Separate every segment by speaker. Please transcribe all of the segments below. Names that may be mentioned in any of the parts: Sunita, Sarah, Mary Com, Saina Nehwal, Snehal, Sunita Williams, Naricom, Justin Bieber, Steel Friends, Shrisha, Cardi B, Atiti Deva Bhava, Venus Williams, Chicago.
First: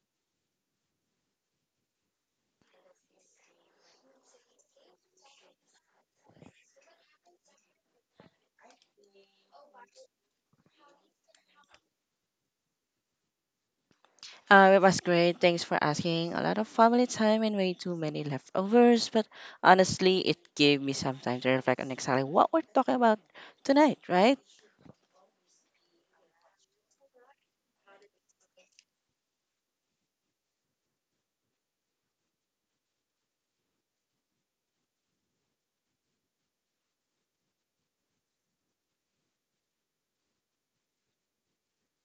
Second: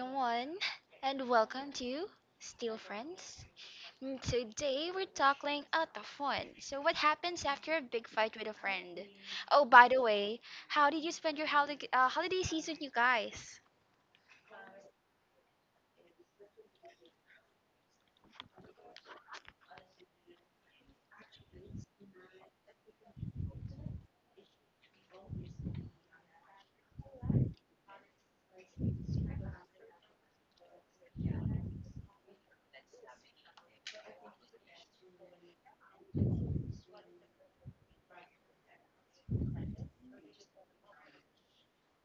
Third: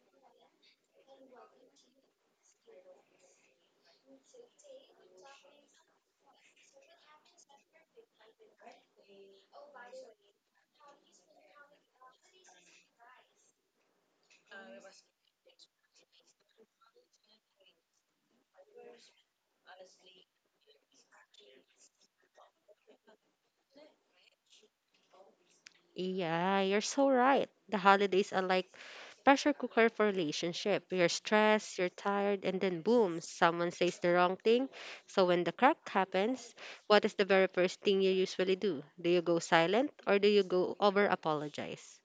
Speaker 1: everyone, and welcome to Steel Friends. And today we're tackling a tough one. So, what happens after a big fight with a friend? Oh, by the way, how did you spend your holiday season, you guys?
Speaker 2: It was great. Thanks for asking. A lot of family time and way too many leftovers, but honestly, it gave me some time to reflect on exactly what we're talking about tonight, right?
Speaker 3: Yeah, you're so right. The holidays are like pressure cooker for relationship. You're stressed, you're tired, and then boom, someone says the wrong thing. So when the crack happens, what is the very first thing you usually do? Do you go silent or do you go over apologize?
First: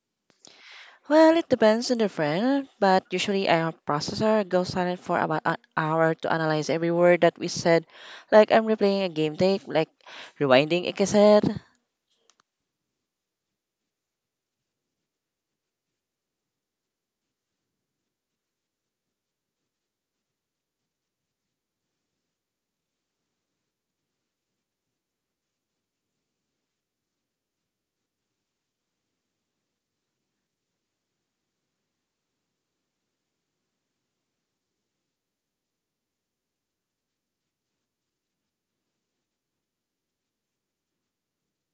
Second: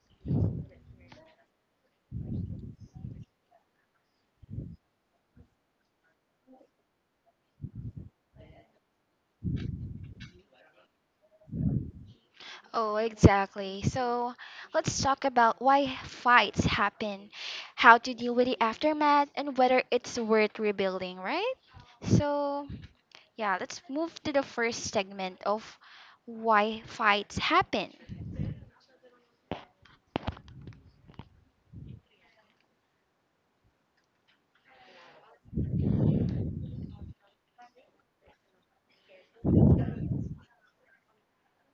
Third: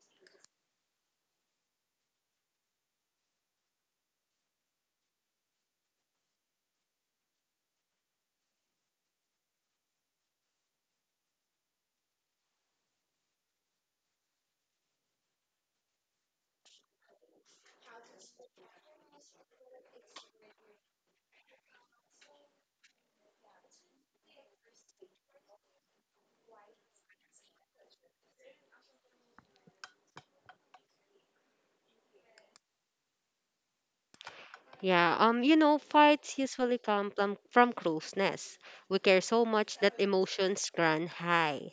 Speaker 2: Well, it depends on the friend, but usually our processor goes silent for about an hour to analyze every word that we said. Like I'm replaying a game tape, like rewinding a cassette.
Speaker 1: Oh, exactly. So, let's talk about why fights happen, how to deal with the aftermath, and whether it's worth rebuilding, right? So, yeah, let's move to the first segment of why fights happen.
Speaker 3: Yeah, you know, fights usually come from closeness. We care so much that emotions run high.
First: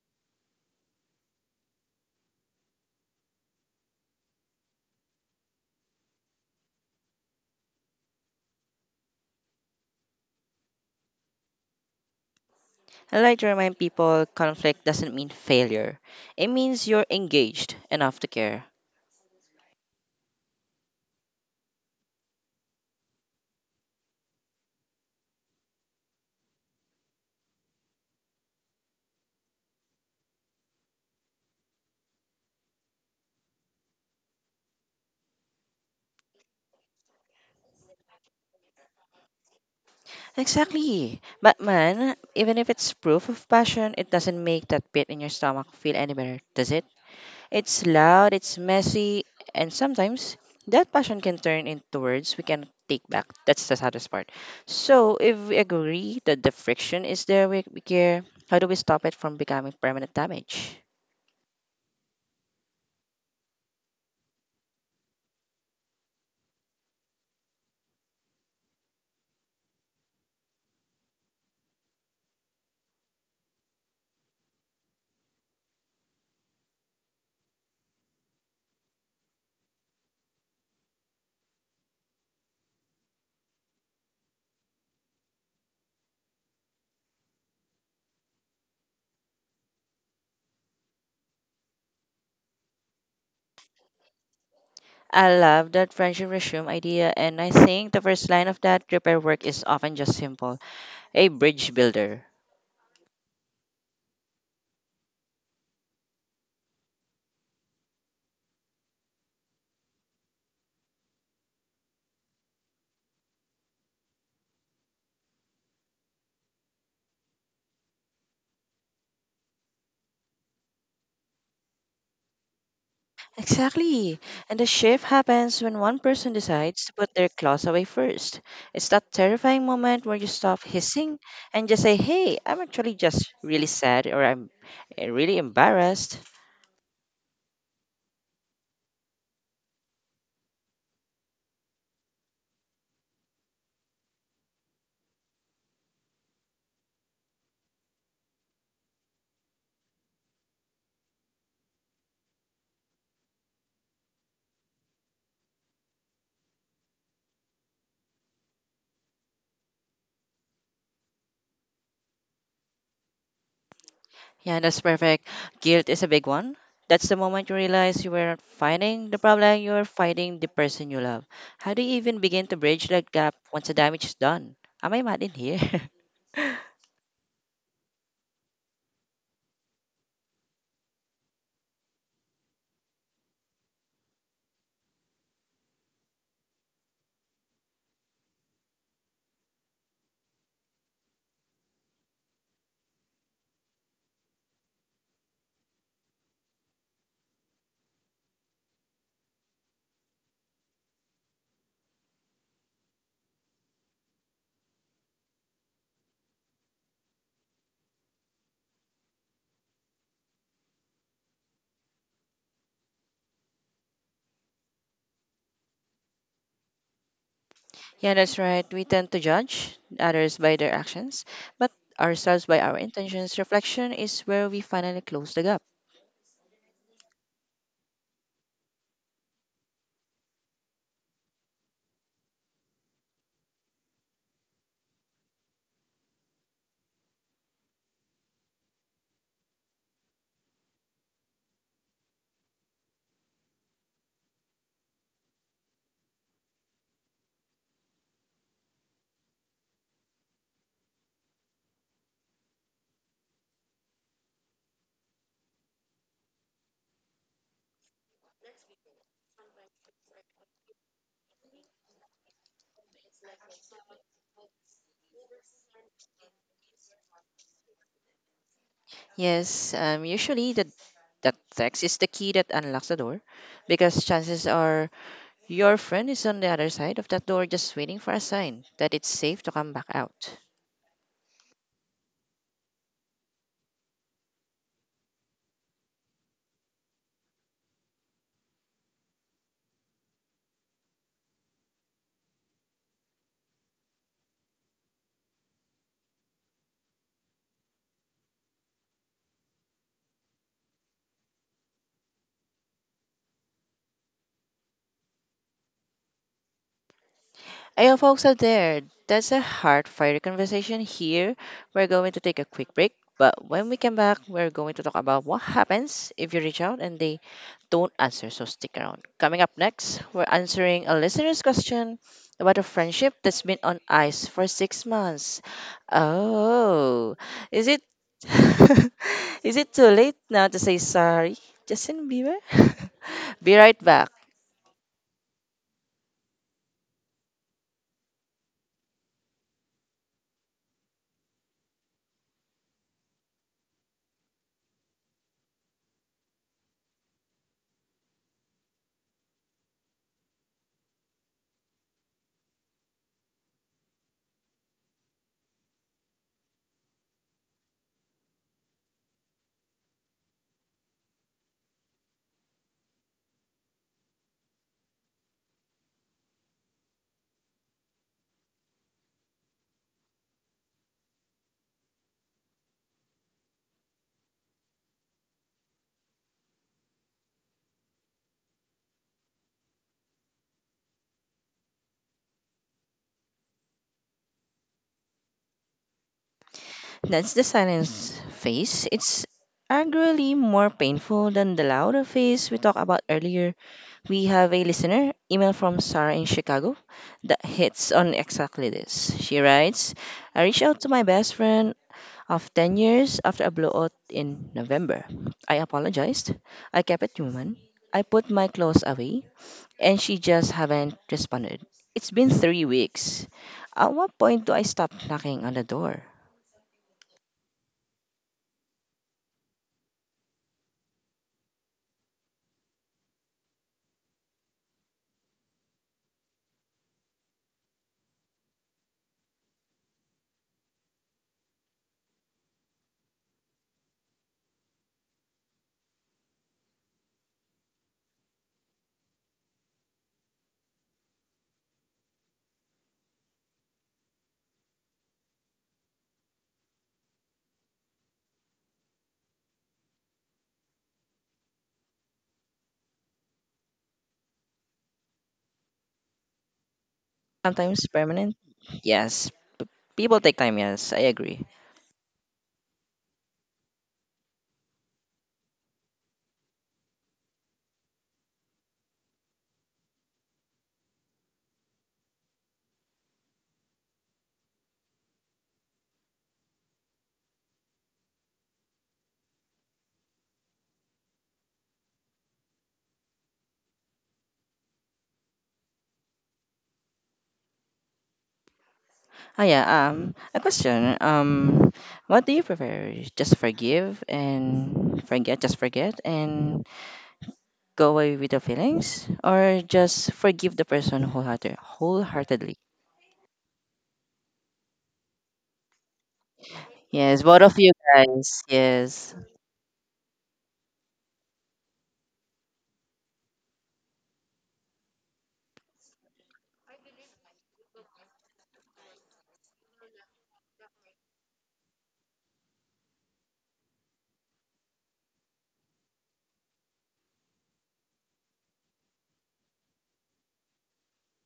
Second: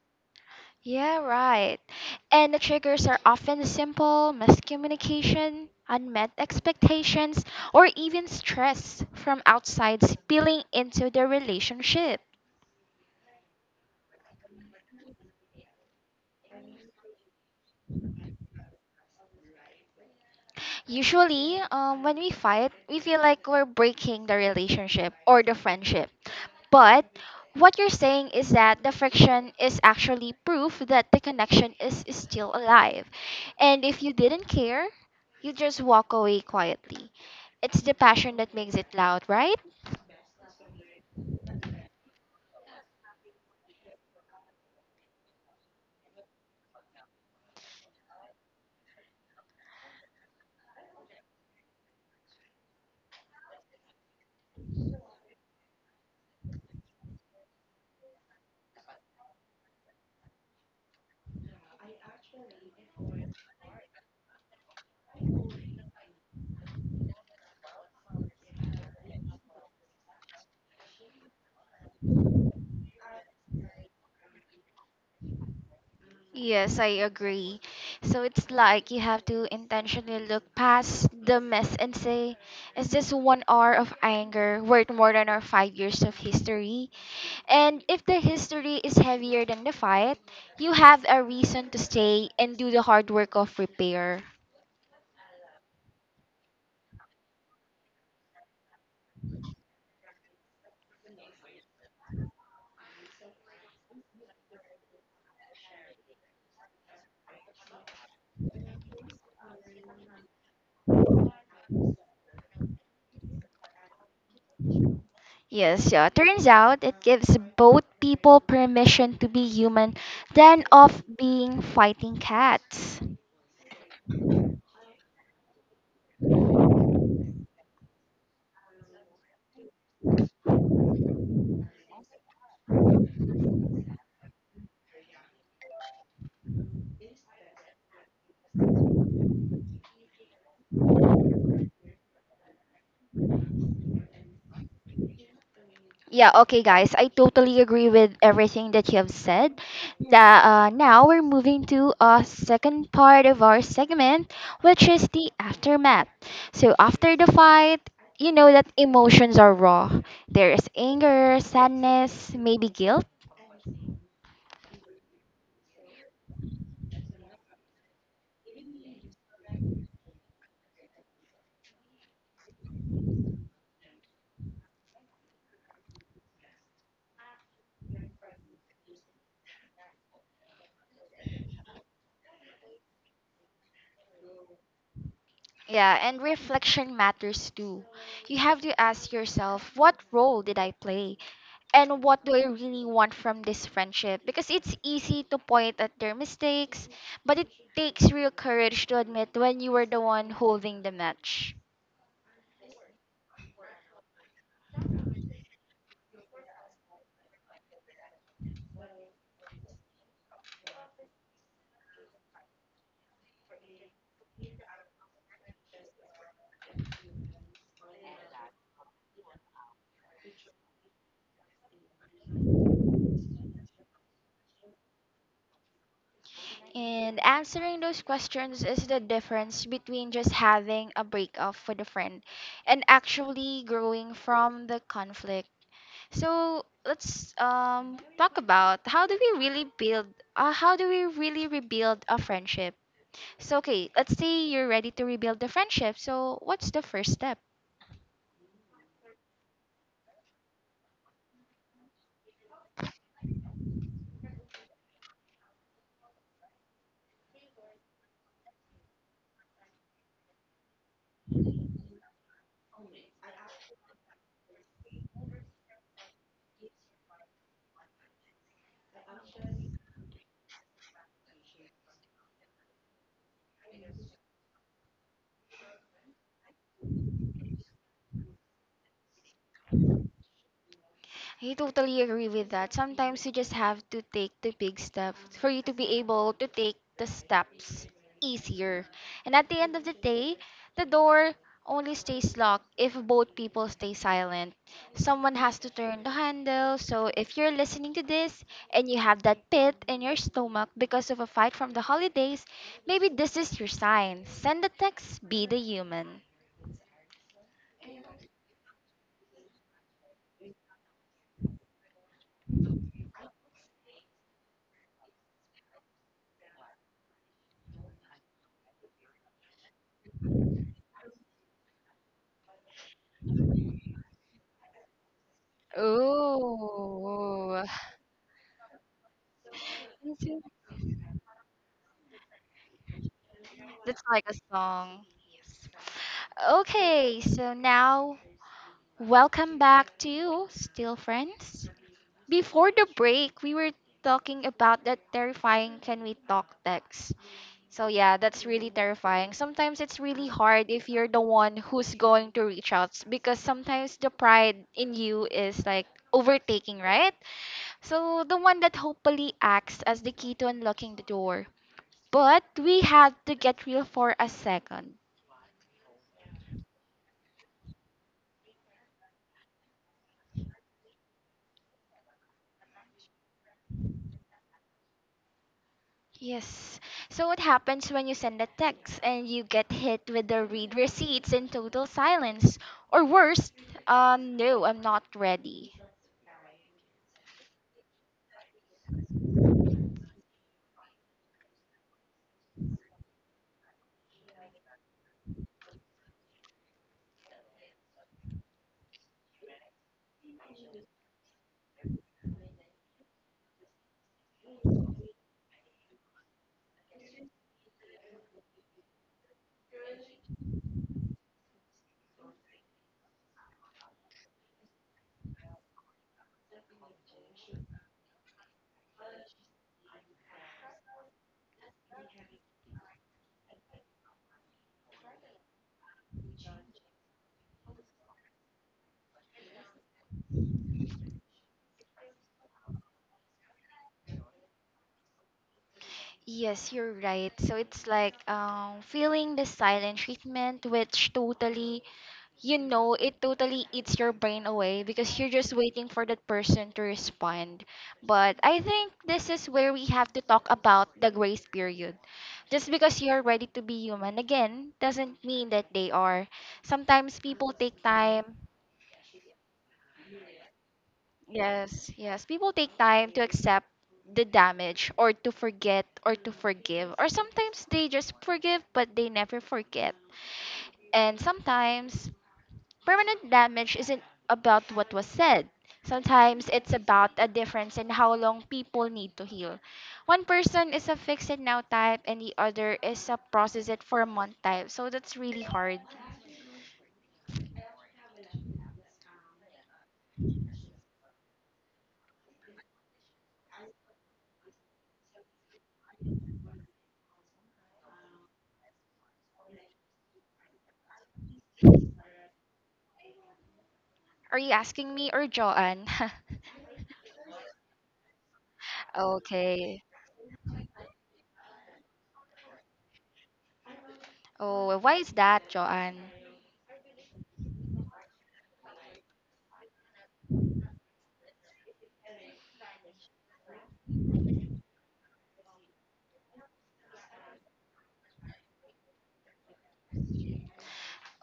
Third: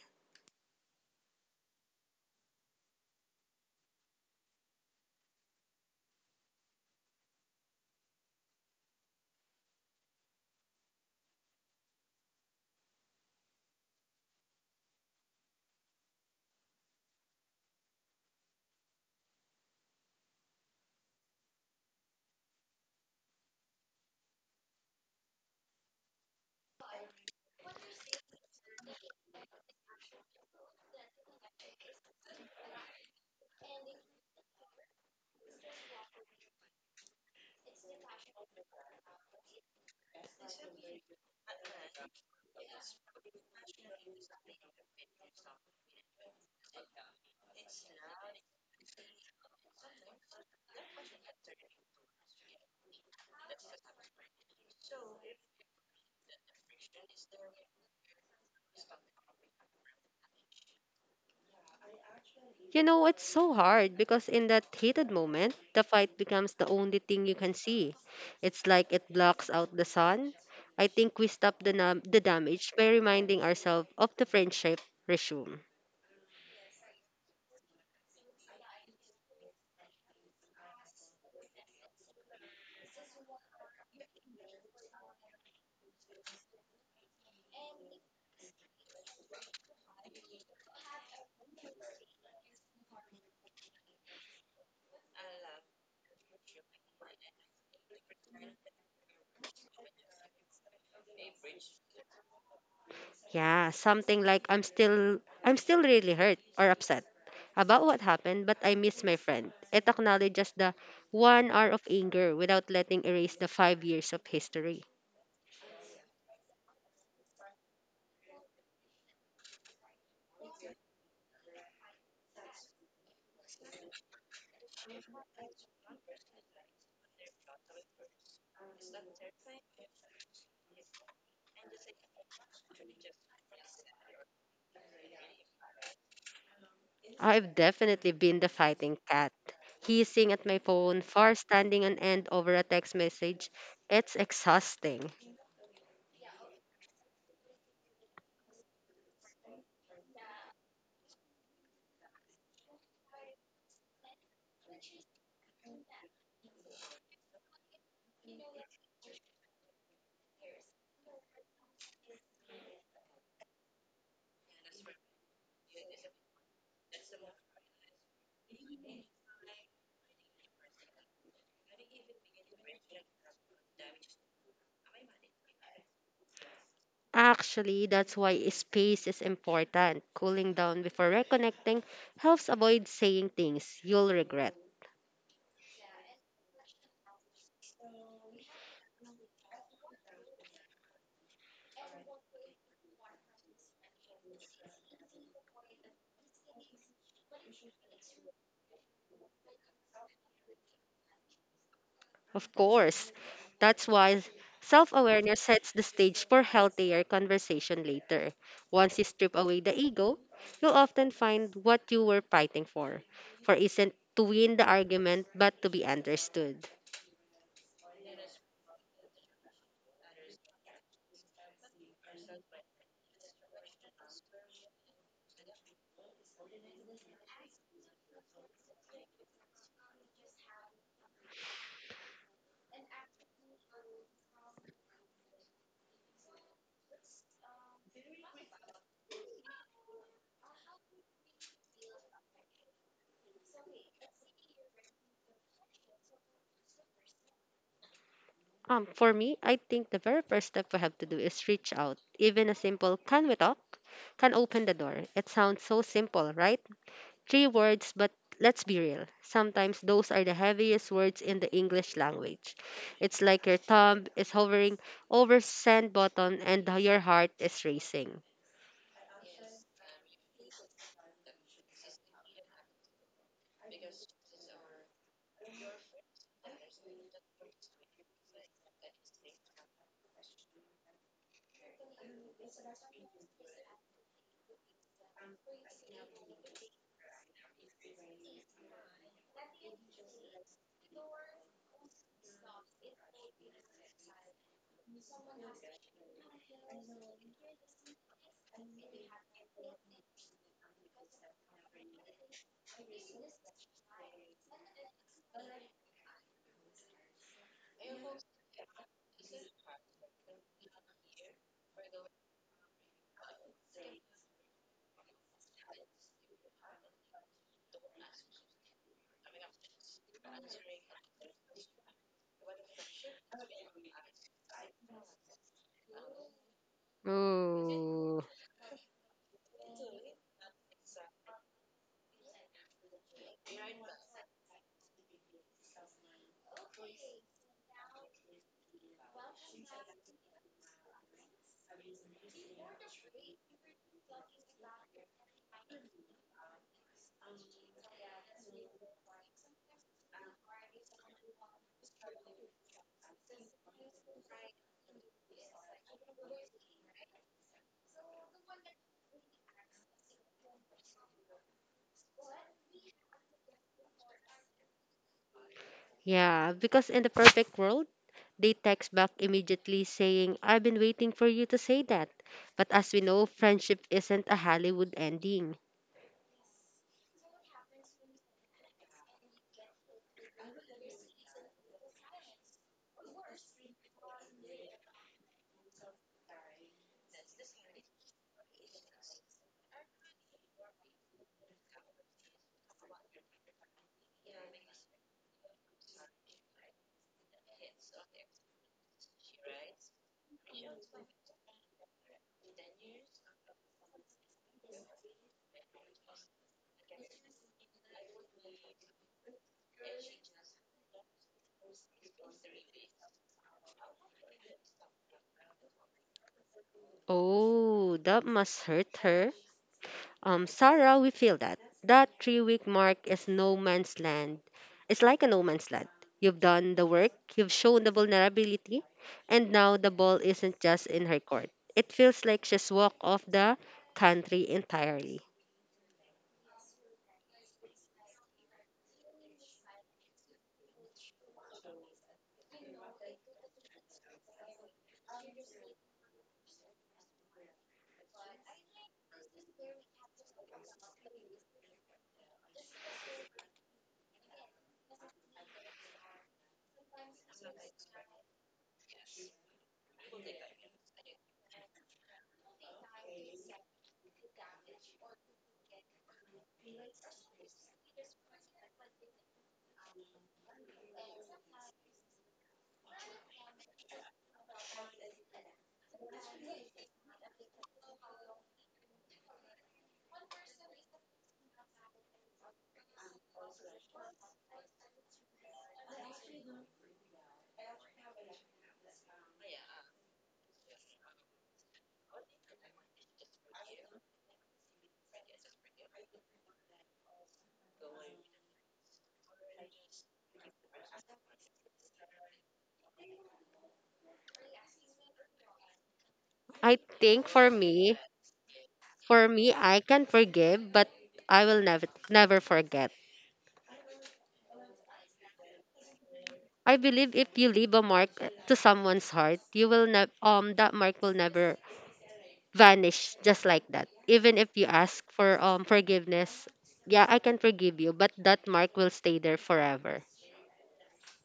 Speaker 1: Yeah, right. And the triggers are often simple miscommunication, unmet expectations, or even stress from outside spilling into the relationship.
Speaker 2: I like to remind people conflict doesn't mean failure. It means you're engaged enough to care.
Speaker 1: Usually, when we fight, we feel like we're breaking the relationship or the friendship. But what you're saying is that the friction is actually proof that the connection is still alive. And if you didn't care, you just walk away quietly. It's the passion that makes it loud, right?
Speaker 2: Exactly. But man, even if it's proof of passion, it doesn't make that pit in your stomach feel any better, does it? It's loud, it's messy, and sometimes that passion can turn into words we can take back. That's the saddest part. So if we agree that the friction is there, we care. How do we stop it from becoming permanent damage?
Speaker 3: You know, it's so hard because in that heated moment, the fight becomes the only thing you can see. It's like it blocks out the sun. I think we stop the damage by reminding ourselves of the friendship resume.
Speaker 1: Yes, I agree. So it's like you have to intentionally look past the mess and say, is this 1 hour of anger worth more than our 5 years of history? And if the history is heavier than the fight, you have a reason to stay and do the hard work of repair.
Speaker 2: I love that friendship resume idea, and I think the first line of that repair work is often just simple a bridge builder.
Speaker 3: Yeah, something like I'm still really hurt or upset about what happened, but I miss my friend. It acknowledges the 1 hour of anger without letting erase the 5 years of history.
Speaker 1: Yes, yeah. Turns out it gives both people permission to be human than of being fighting cats.
Speaker 2: Exactly. And the shift happens when one person decides to put their claws away first. It's that terrifying moment where you stop hissing and just say, hey, I'm actually just really sad or I'm really embarrassed.
Speaker 3: I've definitely been the fighting cat. Hissing at my phone, far standing on end over a text message, it's exhausting.
Speaker 1: Yeah, okay, guys. I totally agree with everything that you have said. That Now we're moving to a second part of our segment, which is the aftermath. So after the fight, you know that emotions are raw. There is anger, sadness, maybe guilt.
Speaker 2: Yeah, that's perfect. Guilt is a big one. That's the moment you realize you weren't fighting the problem, you were fighting the person you love. How do you even begin to bridge that gap once the damage is done? Am I mad in here?
Speaker 3: Actually, that's why space is important. Cooling down before reconnecting helps avoid saying things you'll regret.
Speaker 1: Yeah, and reflection matters too. You have to ask yourself, what role did I play, and what do I really want from this friendship? Because it's easy to point at their mistakes, but it takes real courage to admit when you were the one holding the match.
Speaker 3: Of course. That's why self awareness sets the stage for healthier conversation later. Once you strip away the ego, you'll often find what you were fighting for. For isn't to win the argument, but to be understood.
Speaker 2: Yeah, that's right. We tend to judge others by their actions, but ourselves by our intentions. Reflection is where we finally close the gap.
Speaker 1: And answering those questions is the difference between just having a breakup with a friend and actually growing from the conflict. So let's talk about how do we really rebuild a friendship? So, okay, let's say you're ready to rebuild the friendship. So, what's the first step?
Speaker 3: For me, I think the very first step we have to do is reach out. Even a simple can we talk can open the door. It sounds so simple, right? Three words, but let's be real. Sometimes those are the heaviest words in the English language. It's like your thumb is hovering over send button and your heart is racing.
Speaker 2: Yes, usually the that text is the key that unlocks the door, because chances are your friend is on the other side of that door, just waiting for a sign that it's safe to come back out.
Speaker 1: I totally agree with that. Sometimes you just have to take the big step for you to be able to take the steps easier. And at the end of the day, the door only stays locked if both people stay silent. Someone has to turn the handle. So if you're listening to this and you have that pit in your stomach because of a fight from the holidays, maybe this is your sign. Send a text, be the human.
Speaker 2: Hey, folks out there, that's a hard fire conversation here. We're going to take a quick break, but when we come back, we're going to talk about what happens if you reach out and they don't answer, so stick around. Coming up next, we're answering a listener's question about a friendship that's been on ice for 6 months. Oh,
Speaker 1: Oh,
Speaker 2: is it
Speaker 3: Ooh.
Speaker 2: is it too late now to say sorry, Justin Bieber? Be right
Speaker 1: that's
Speaker 2: back.
Speaker 1: like a song. Okay, so now welcome back to Still Friends. Before the break, we were talking about that terrifying can we talk text. So yeah, that's really terrifying. Sometimes it's really hard if you're the one who's going to reach out because sometimes the pride in you is like overtaking, right? So the one that hopefully acts as the key to unlocking the door. But we had to get real for a second.
Speaker 3: Yeah, because in the perfect world, they text back immediately saying, I've been waiting for you to say that. But as we know, friendship isn't a Hollywood ending.
Speaker 1: Yes. So what happens when you send a text and you get hit with the read receipts in total silence? Or worse, no, I'm not ready.
Speaker 2: That's the silence phase. It's arguably more painful than the louder phase we talked about earlier. We have a listener email from Sarah in Chicago that hits on exactly this. She writes, I reached out to my best friend of 10 years after a blowout in November. I apologized. I kept it human. I put my clothes away and she just haven't responded. It's been 3 weeks. At what point do I stop knocking on the door?
Speaker 3: Oh, that must hurt her. Sarah, we feel that. That 3 week mark is no man's land. It's like a no man's land. You've done the work, you've shown the vulnerability, and now the ball isn't just in her court. It feels like she's walked off the country entirely.
Speaker 1: Yes, you're right. So it's like feeling the silent treatment, which totally it totally eats your brain away, because you're just waiting for that person to respond. But I think this is where we have to talk about the grace period. Just because you're ready to be human again doesn't mean that they are. Sometimes people take
Speaker 2: Sometimes
Speaker 1: time.
Speaker 2: permanent? Yes. P- People take time, yes. I agree.
Speaker 1: Yes, yes, people take time to accept the damage, or to forget, or to forgive, or sometimes they just forgive but they never forget. And sometimes permanent damage isn't about what was said. Sometimes it's about a difference in how long people need to heal. One person is a fix it now type, and the other is a process it for a month type. So that's really hard.
Speaker 2: Yeah, a question. What do you prefer? Just forgive and forget, just forget and go away with the feelings or just forgive the person wholeheartedly?
Speaker 1: Are you asking me or Joanne?
Speaker 3: I
Speaker 2: Yes,
Speaker 3: think
Speaker 2: both
Speaker 3: for
Speaker 2: of you
Speaker 3: me,
Speaker 2: guys. Yes.
Speaker 3: For me, I
Speaker 1: Okay.
Speaker 3: can forgive, but I will never forget.
Speaker 1: Oh, why is that, Joanne?
Speaker 3: I believe if you leave a mark to someone's heart, you will that mark will never vanish just like that. Even if you ask for forgiveness, yeah, I can forgive you, but that mark will stay there forever.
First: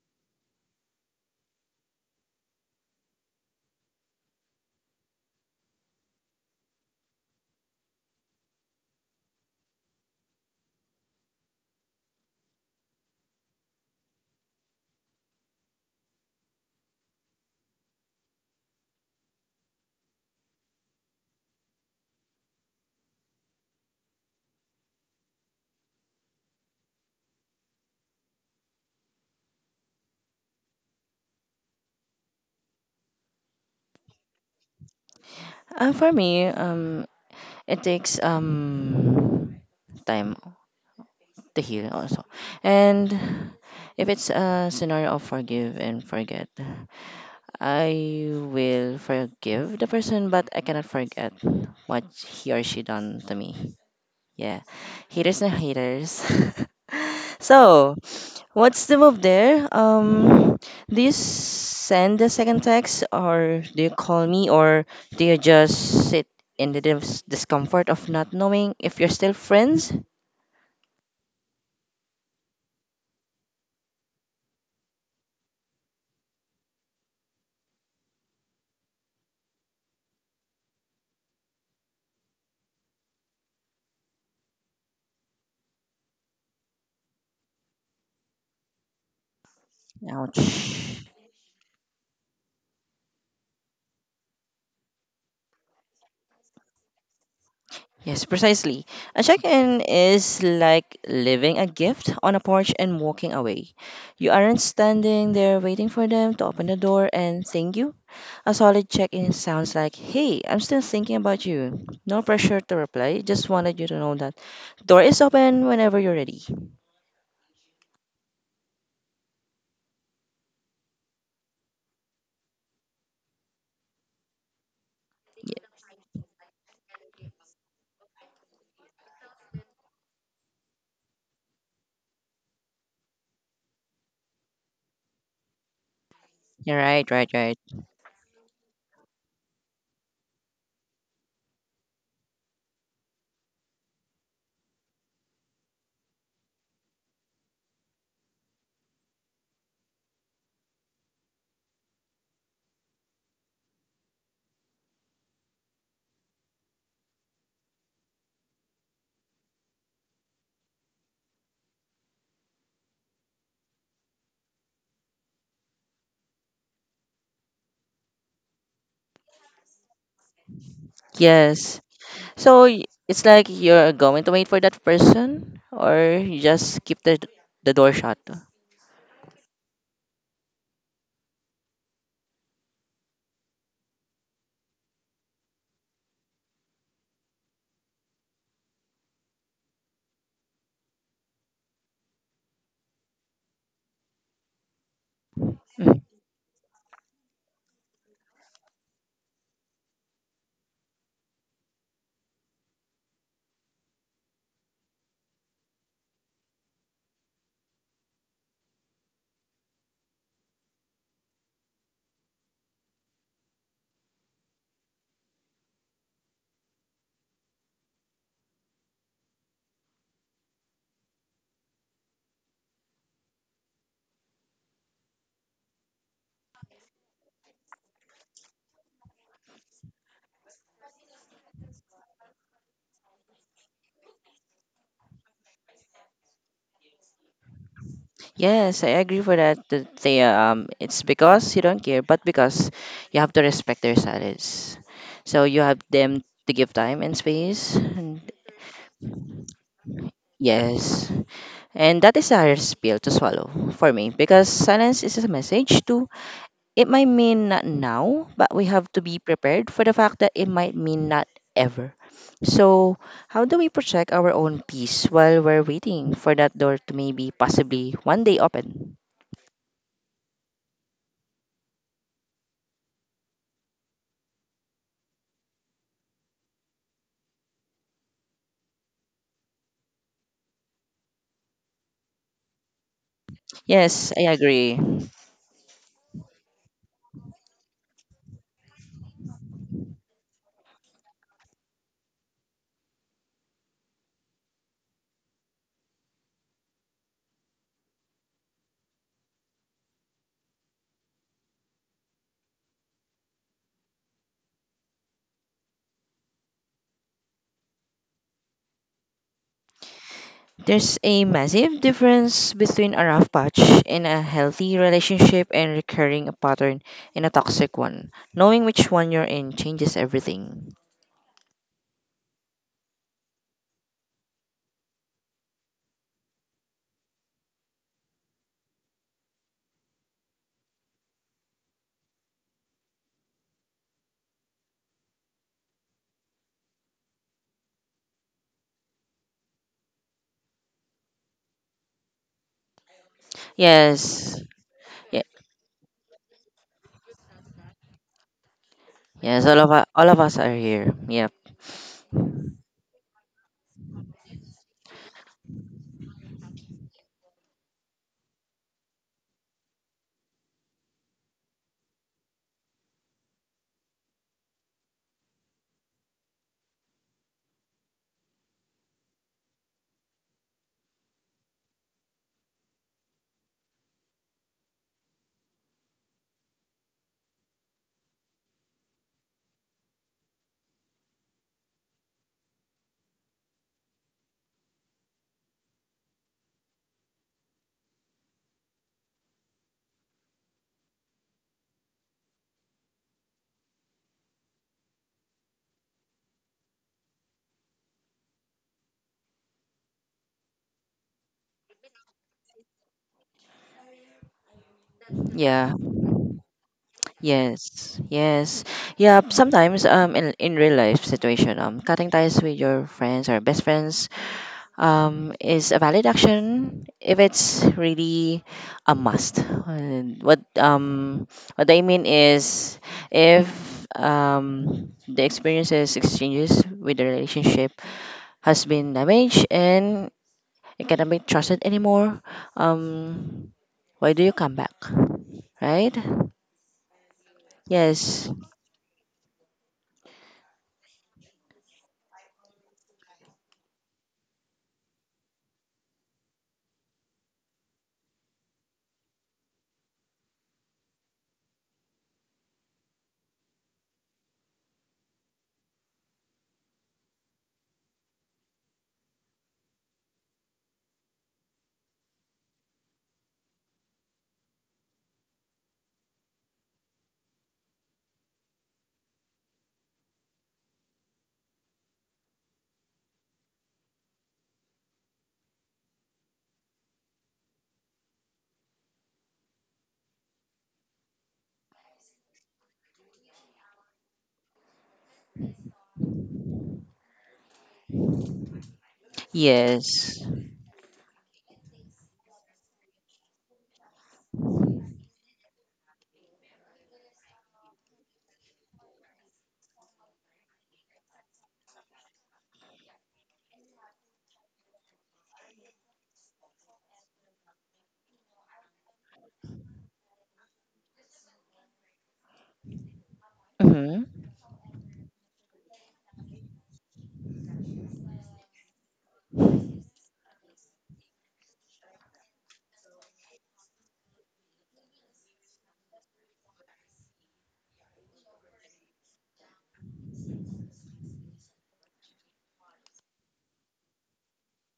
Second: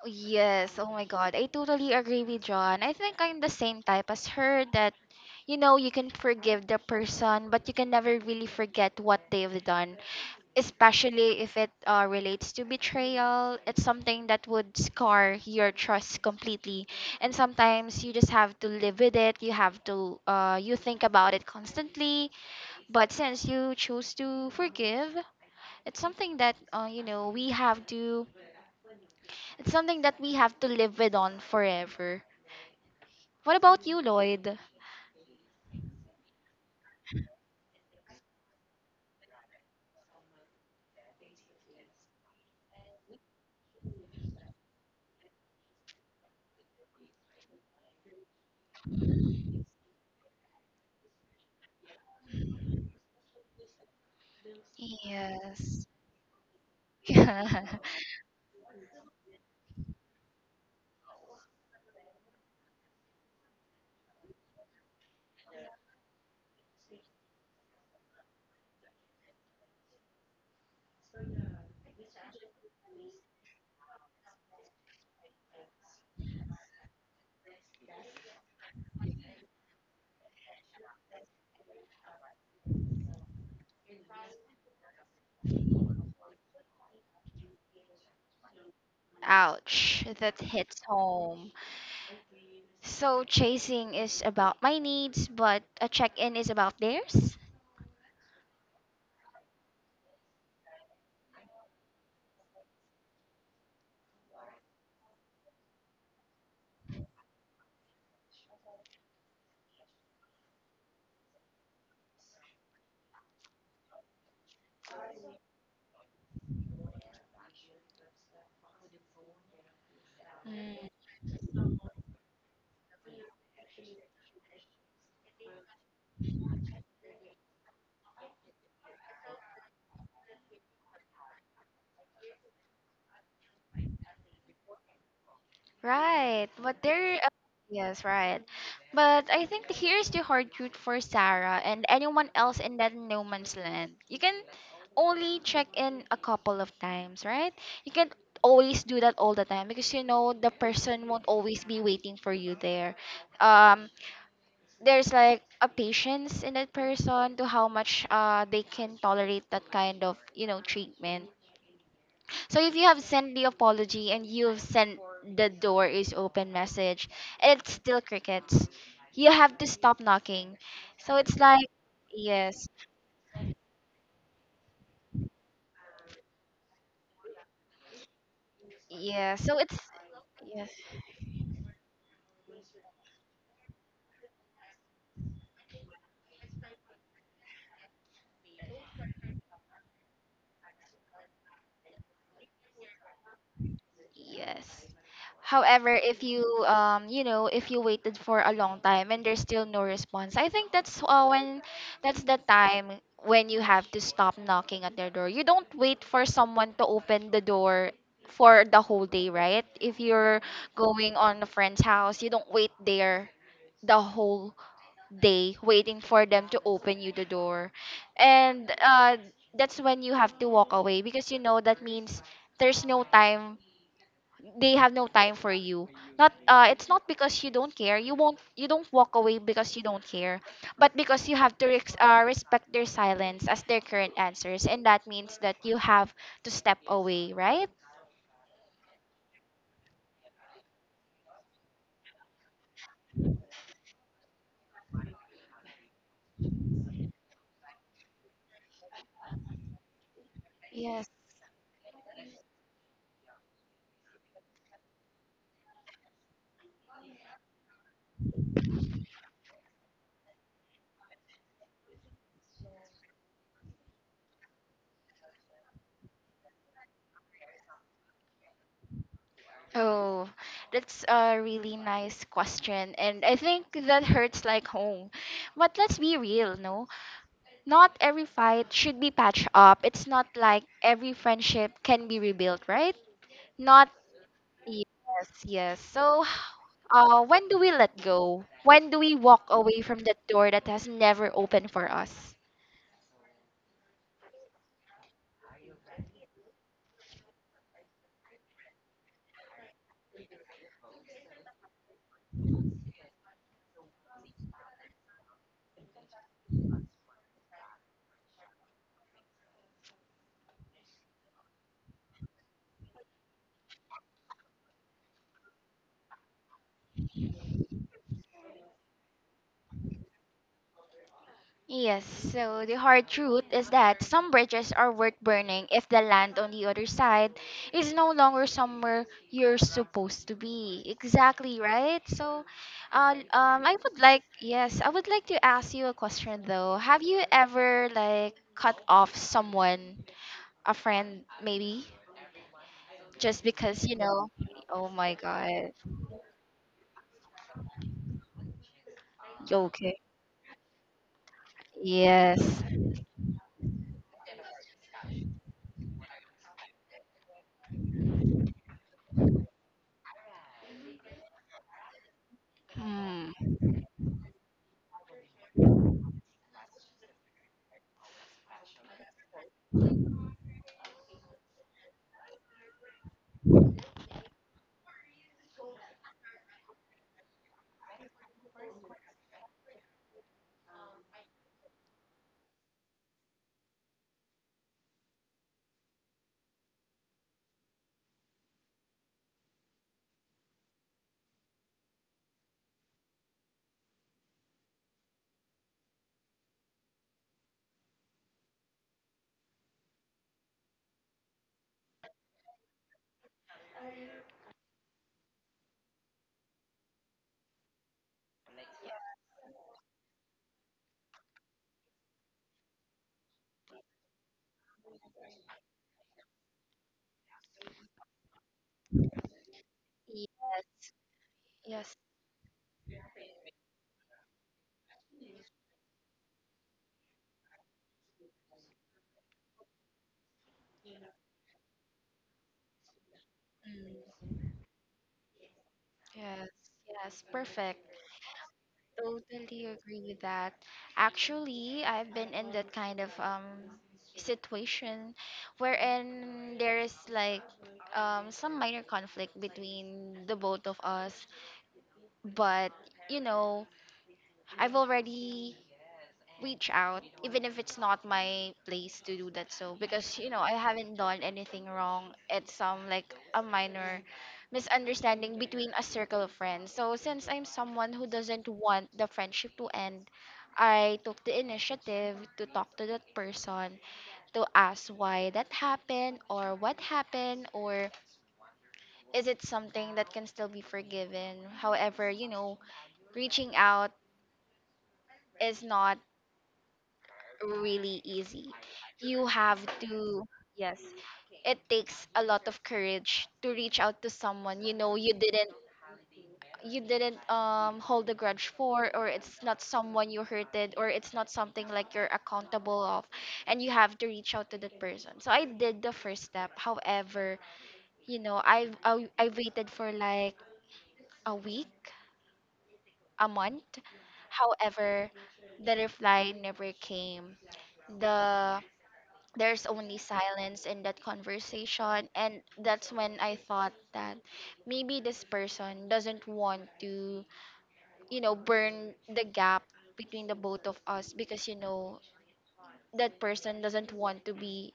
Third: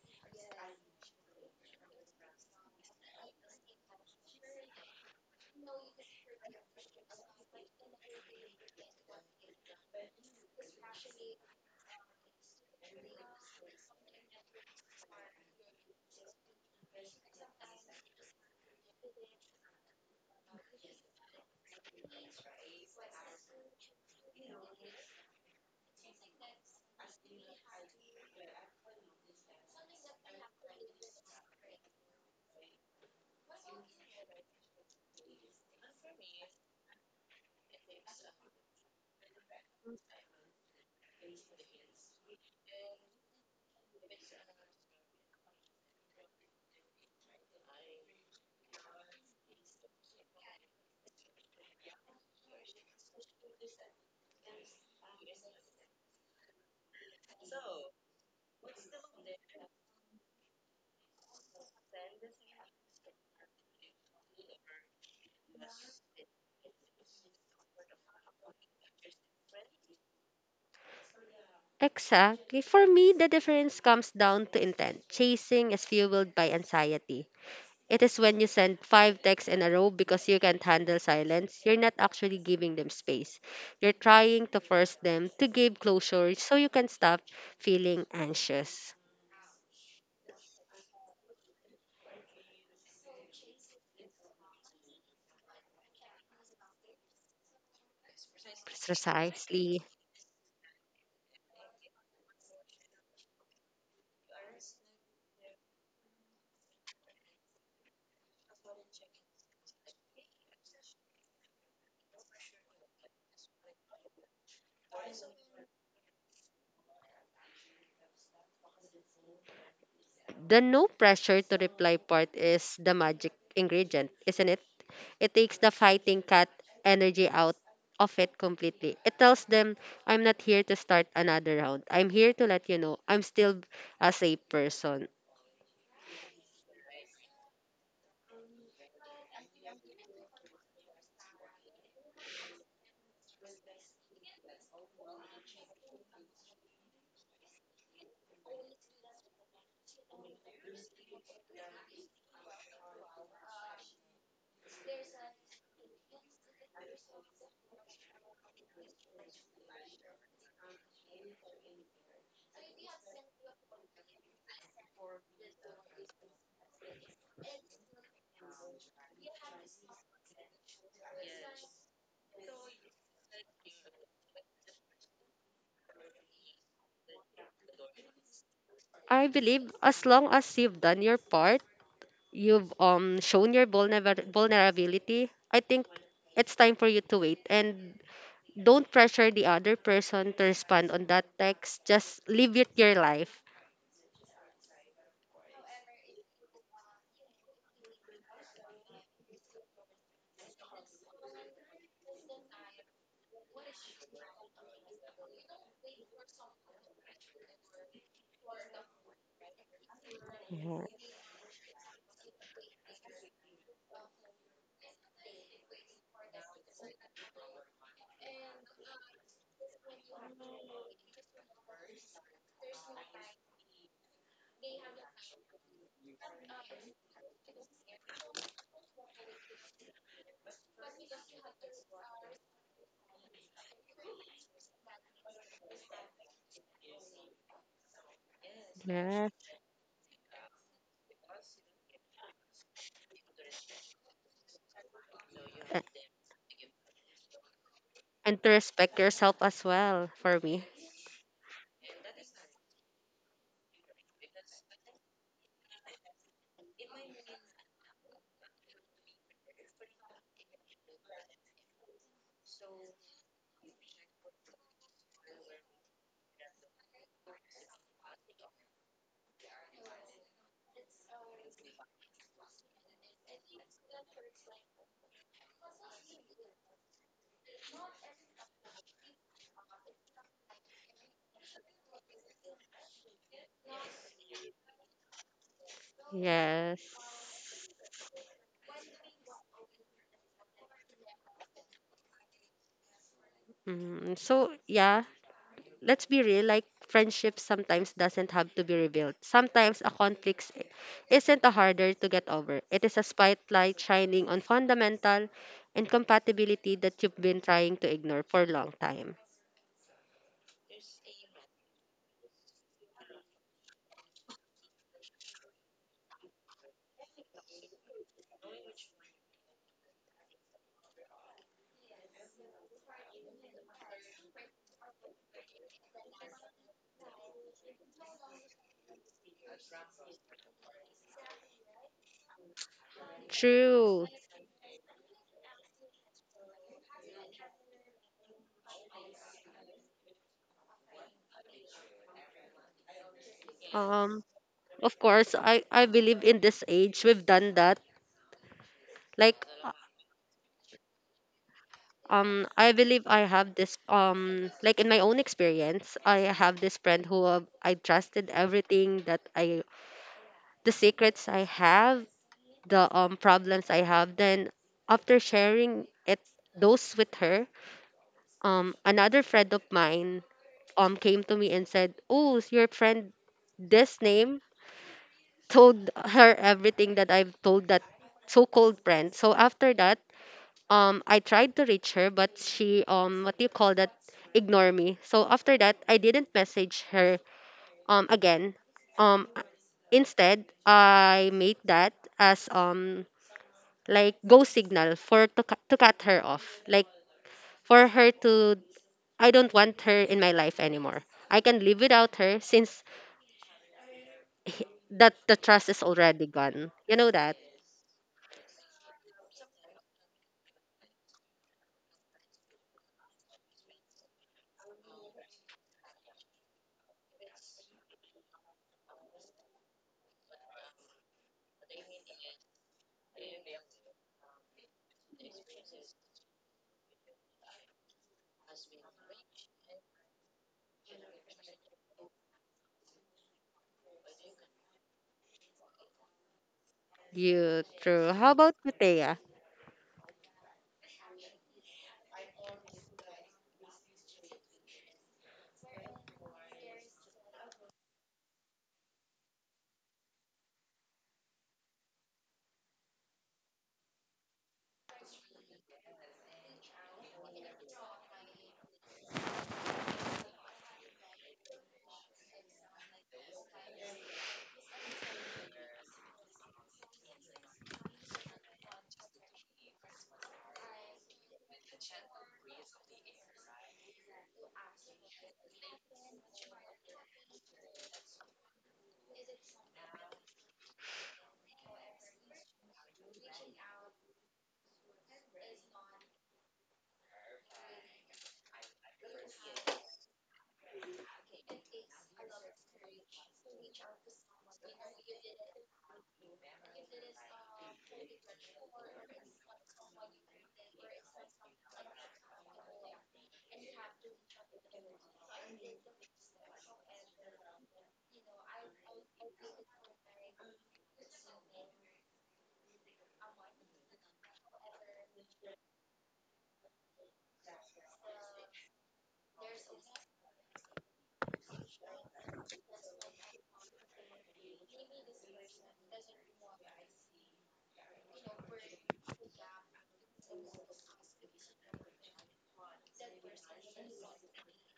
Speaker 1: Yes, oh my god. I totally agree with John. I think I'm the same type as her, that you know, you can forgive the person, but you can never really forget what they've done. Especially if it relates to betrayal, it's something that would scar your trust completely. And sometimes you just have to live with it. You have to, you think about it constantly, but since you choose to forgive, it's something that you know, we have to it's something that we have to live with on forever. What about you, Lloyd?
Speaker 2: For me, it takes time to heal also, and if it's a scenario of forgive and forget, I will forgive the person, but I cannot forget what he or she done to me. Yeah, haters and
Speaker 1: Yes.
Speaker 2: haters. So, what's the move there? Do you send the second text, or do you call me, or do you just sit in the discomfort of not knowing if you're still friends?
Speaker 3: Exactly. For me, the difference comes down to intent. Chasing is fueled by anxiety. It is when you send five texts in a row because you can't handle silence, you're not actually giving them space. You're trying to force them to give closure so you can stop feeling anxious.
Speaker 1: Ouch,
Speaker 2: Ouch.
Speaker 1: that hits home. So chasing is about my needs, but a check-in is about theirs.
Speaker 2: Yes, precisely. A check in
Speaker 3: Precisely.
Speaker 2: is like leaving a gift on a porch and walking away. You aren't standing there waiting for them to open the door and thank you. A solid check in sounds like, hey, I'm still thinking about you. No pressure to reply, just wanted you to know that door is open whenever you're ready.
Speaker 3: The no
Speaker 1: Mm,
Speaker 3: pressure to reply part is the magic ingredient, isn't it? It
Speaker 2: Y-
Speaker 3: takes the fighting cat energy out of it completely. It tells them, I'm not here to start another round. I'm here to let you know I'm still a safe person.
Speaker 1: right.
Speaker 2: Yeah, right, right, right.
Speaker 1: Yes, right. But I think here's the hard truth for Sarah and anyone else in that no man's land. You can only check in a couple of times, right? You can always do that all the time, because you know the person won't always be waiting for you there. Um, there's like a patience in that person to how much they can tolerate that kind of, you know, treatment. So if you have sent the apology, and you have sent the door is open message, and it's still crickets, you have to stop knocking. So it's like
Speaker 2: Yes. So
Speaker 1: yes.
Speaker 2: it's like you're going to wait for that person or you just keep the door shut.
Speaker 3: I
Speaker 1: Yeah, so
Speaker 3: believe
Speaker 1: it's
Speaker 3: as long as
Speaker 1: yes.
Speaker 3: you've done your part, you've shown your vulnerability, I think it's time for you to wait and don't pressure the other person to respond on that text. Just live it your life.
Speaker 1: Yes. However, if you you know, if you waited for a long time and there's still no response, I think that's the time when you have to stop knocking at their door. You don't wait for someone to open the door for the whole day, right? If you're going on a friend's house, you don't wait there the whole day waiting for them to open you the door. And that's when you have to walk away, because you know that means there's no time, they have no time for you. Not It's not because you don't care, you don't walk away because you don't care, but because you have to rex respect their silence as their current answers, and that means that you have to step away, right?
Speaker 2: Yes, I agree
Speaker 3: Yeah.
Speaker 2: for that. That they it's because you don't care, but because you have to respect their silence. So you have
Speaker 3: a-
Speaker 2: them to give time and space. And
Speaker 3: and to respect yourself as well for me.
Speaker 2: yes,
Speaker 1: Yes.
Speaker 2: and that is a hard pill to swallow for me because silence is a message too. It might mean not now, but we have to be prepared for the fact that it might mean not ever. So how do we protect our own peace while we're waiting for that door to maybe possibly one day open?
Speaker 1: Oh, that's a really nice question, and I think that hurts like home. But let's be real, no? Not every fight should be patched up. It's not like every friendship can be rebuilt, right? Not
Speaker 2: Yes, I agree.
Speaker 1: yes, yes. So,
Speaker 3: Yes.
Speaker 1: when do we let go? When do we walk away from that door that has never opened for us?
Speaker 3: Mm, so yeah, let's be real. Like friendship sometimes doesn't have to be rebuilt. Sometimes isn't a harder to get over. It is a spotlight shining on fundamental incompatibility that you've been trying to ignore for a long time.
Speaker 2: There's a massive difference between a rough patch in a healthy relationship and recurring a pattern in a toxic one. Knowing which one you're in changes everything.
Speaker 1: Yes, so the hard truth is that some bridges are worth burning if the land on the other side is no longer somewhere you're supposed to be. Exactly, right? So, I would
Speaker 3: True.
Speaker 1: like, yes, I would like to ask you a question though. Have you ever like cut off someone, a friend maybe? Just because you
Speaker 3: Um.
Speaker 1: know,
Speaker 2: Yes.
Speaker 1: oh
Speaker 3: Of
Speaker 1: my
Speaker 2: Ye-
Speaker 3: course, I
Speaker 1: god,
Speaker 3: I believe in this age we've done that. Like
Speaker 2: Yes, all of us,
Speaker 1: okay,
Speaker 2: all of us are here. Yep.
Speaker 1: yes.
Speaker 3: I believe I have this like in my own experience I have this friend who I trusted everything that I the secrets I have the
Speaker 1: Hmm.
Speaker 3: problems I have then after sharing it those with her, another friend of mine came to me and said, oh, your friend this name told her everything that I've told that so-called friend. So after that I tried to reach her, but she what do you call that, ignore me. So after that I didn't message her again. Um Instead I made that as like go signal for to cut her off. Like for her to I don't want her in my life anymore. I can live without her since that the trust
Speaker 2: Yeah.
Speaker 3: is already gone. You know that.
Speaker 2: Yes. Yes. Yeah. Sometimes in real life situation cutting ties with your friends or best friends, is a valid action if it's really a must. And What
Speaker 1: Yes,
Speaker 2: um, what I
Speaker 1: yes,
Speaker 2: mean is, if the experiences exchanges with the relationship has been damaged and it cannot be trusted anymore, um, why
Speaker 1: mm,
Speaker 2: do you come back? Right?
Speaker 1: yes, yes,
Speaker 3: You
Speaker 1: perfect.
Speaker 3: true.
Speaker 2: Yes.
Speaker 3: How about you, Thea?
Speaker 1: Totally agree with that. Actually, I've been in that kind of situation wherein there is like some minor conflict between the both of us, but you know, I've already reach out even if it's not my place to do that, so because you know, I haven't done anything wrong. It's some like a minor misunderstanding between a circle of friends, so since I'm someone who doesn't want the friendship to end, I took the initiative to talk to that person, to ask why that happened, or what happened, or is it something that can still be forgiven. However, you know, reaching out is not really easy. You have
Speaker 2: Yes.
Speaker 1: to, yes, it takes a lot of courage to reach out to someone you know. You didn't, hold a grudge for, or it's not someone you hurted, or it's not something like you're accountable of, and you have to reach out to that person. So I did the first step. However, you know, I waited for like a week, a month.
Speaker 2: Mm-hmm.
Speaker 1: However, the reply never came. the there's only silence in that conversation, and that's when I thought that maybe this person doesn't want to, you know, burn the gap between the both of us, because you know, that person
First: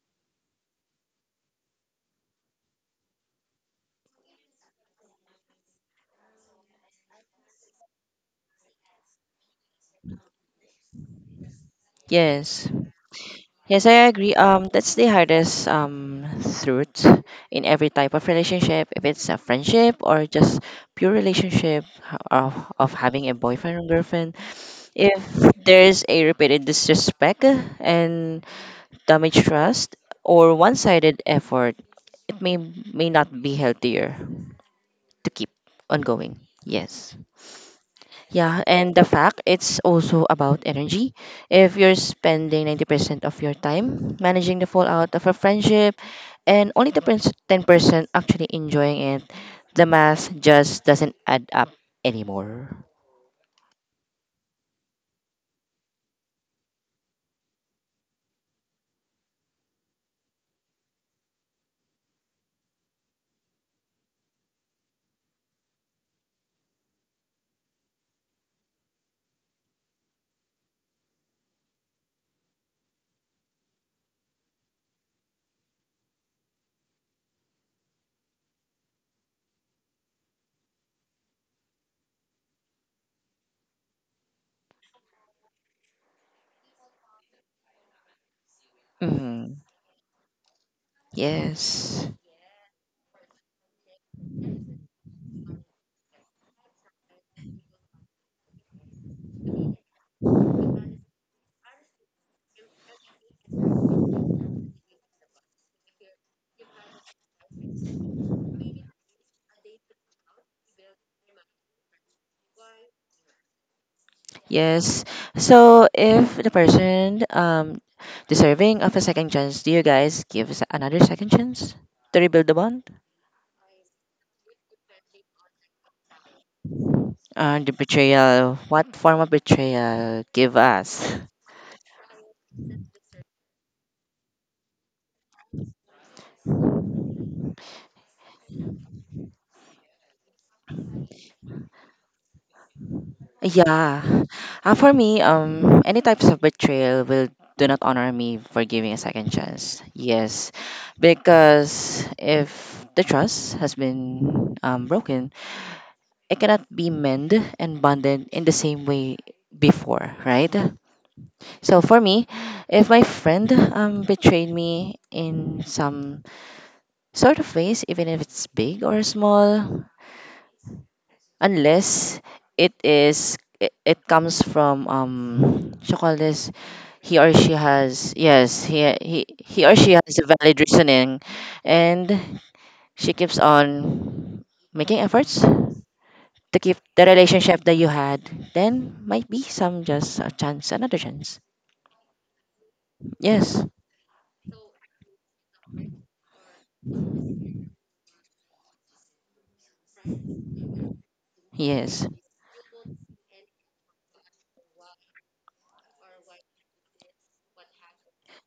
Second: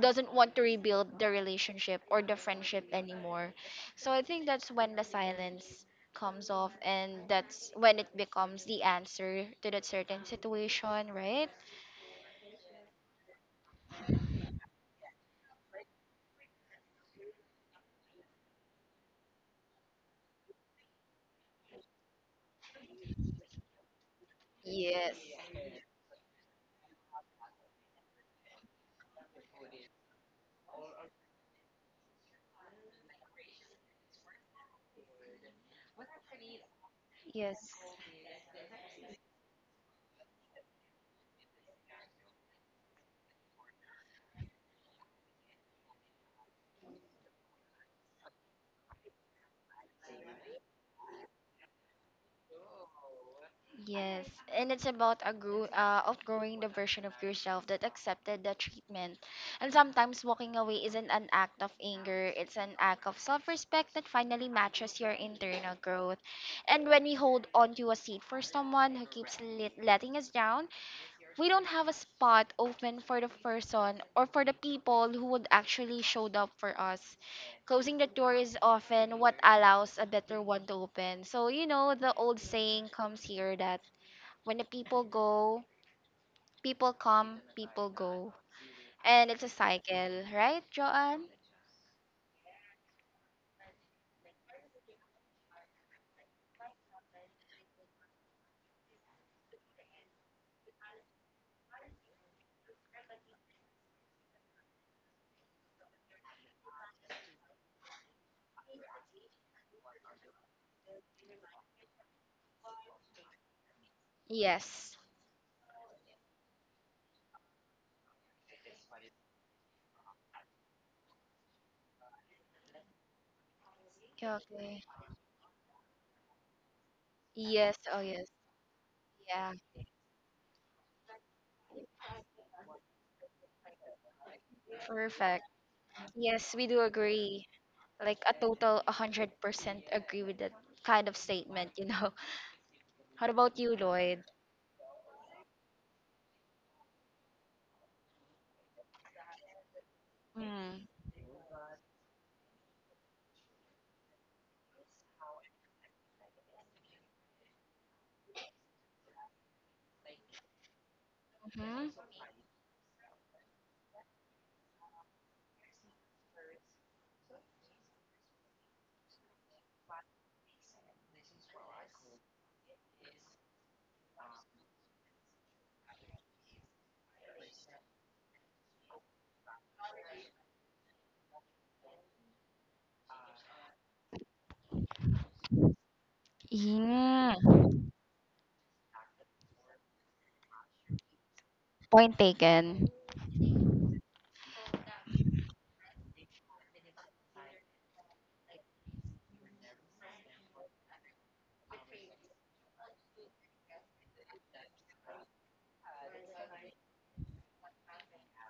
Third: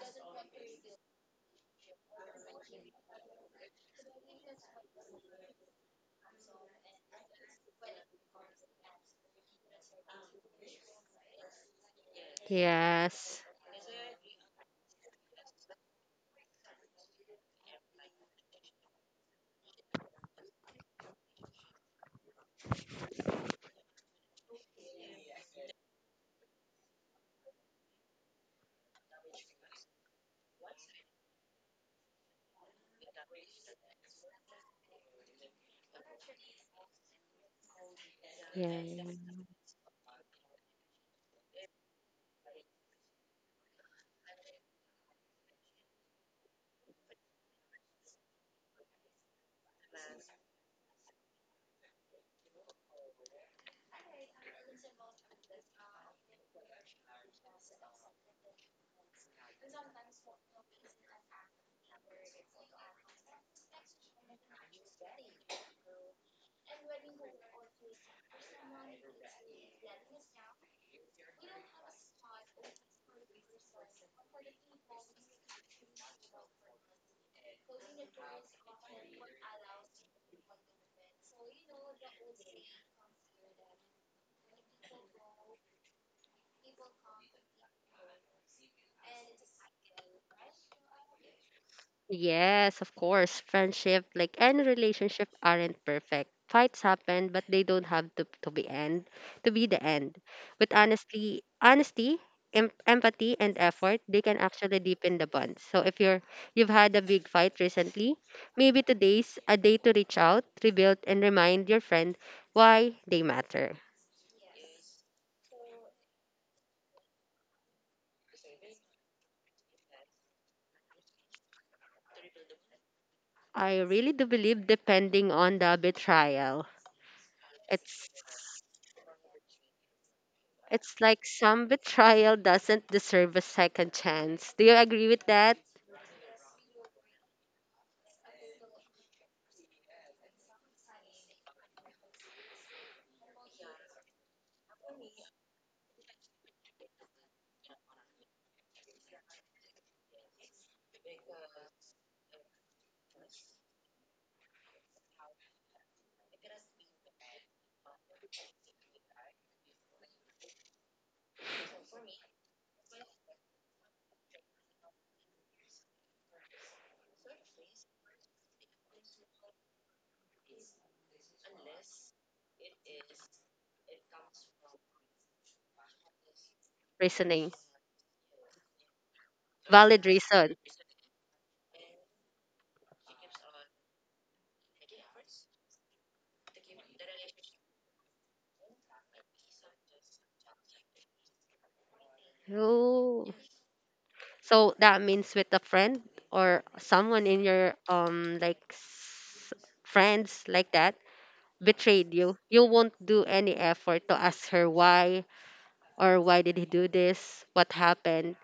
Speaker 1: doesn't want to rebuild the relationship or the friendship anymore. So I think that's when the silence comes off, and that's when it becomes the answer to that certain situation, right?
Speaker 2: Yes.
Speaker 3: Yes.
Speaker 2: Yes, I agree. That's the hardest truth in every type of relationship, if it's a friendship or just pure relationship of having a boyfriend or girlfriend.
Speaker 1: Yes.
Speaker 2: If there's a repeated disrespect and damage trust or one-sided effort, it may not be healthier to keep ongoing. Yes.
Speaker 1: Yes.
Speaker 2: Yeah, and
Speaker 3: Yeah.
Speaker 2: the fact it's also about energy. If you're spending 90% of your time managing the fallout of a friendship and only the 10% actually enjoying it, the math just doesn't add up anymore.
Speaker 1: Yes, and it's about a outgrowing the version of yourself that accepted the treatment. And sometimes walking away isn't an act of anger, it's an act of self respect that finally matches your internal growth. And when we hold on to a seat for someone who keeps letting us down, we don't have a spot open for the person or for the people who would actually showed up for us. Closing the door is often what allows a better one to open. So, the old saying comes here that when the people go, people go. And it's a
Speaker 2: Hmm.
Speaker 1: cycle, right, Joanne?
Speaker 2: Yes.
Speaker 3: Yes, of course. Friendship, like any relationship, aren't perfect. Fights happen, but they don't have to be end to be the end. With honestly, honesty, empathy, and effort, they can actually deepen the bond. So if you're you've had a big fight recently, maybe today's a day to reach out, rebuild, and remind your friend why they matter.
Speaker 1: Yes.
Speaker 2: Yes. So if the person deserving of a second chance, do you guys give another second chance to rebuild the bond?
Speaker 3: I really do believe,
Speaker 1: Okay.
Speaker 3: depending on the betrayal,
Speaker 2: The
Speaker 1: Yes, oh
Speaker 3: it's
Speaker 1: yes.
Speaker 2: betrayal. What form of
Speaker 1: Yeah,
Speaker 2: betrayal give
Speaker 3: it's
Speaker 2: us?
Speaker 3: like some betrayal doesn't deserve a second chance. Do you agree with
Speaker 1: perfect.
Speaker 3: that
Speaker 1: Yes, we do agree. Like a total 100% agree with that kind of statement. How about you,
Speaker 2: Yeah.
Speaker 1: Lloyd?
Speaker 2: For me, any types of betrayal will do not honor me for giving a second chance. Yes, because if the trust has been broken, it cannot be mended and bonded in the same way before, right? So for
Speaker 1: Mm-hmm.
Speaker 2: me, if my friend betrayed me in some sort of ways, even if it's big or small, unless it comes from what you call this, he or she
Speaker 3: reasoning?
Speaker 2: has, yes, he or she
Speaker 3: Valid
Speaker 2: has a
Speaker 3: reason.
Speaker 2: valid reasoning, and she keeps on making efforts to keep the
Speaker 1: Yeah,
Speaker 2: relationship that you had, then might be some just a chance, another chance.
Speaker 1: point taken.
Speaker 3: Oh,
Speaker 2: Yes,
Speaker 3: so that means with a friend or someone in your like friends like that
Speaker 2: yes,
Speaker 3: betrayed you. You won't do any effort to ask her why or why did he do this? What happened?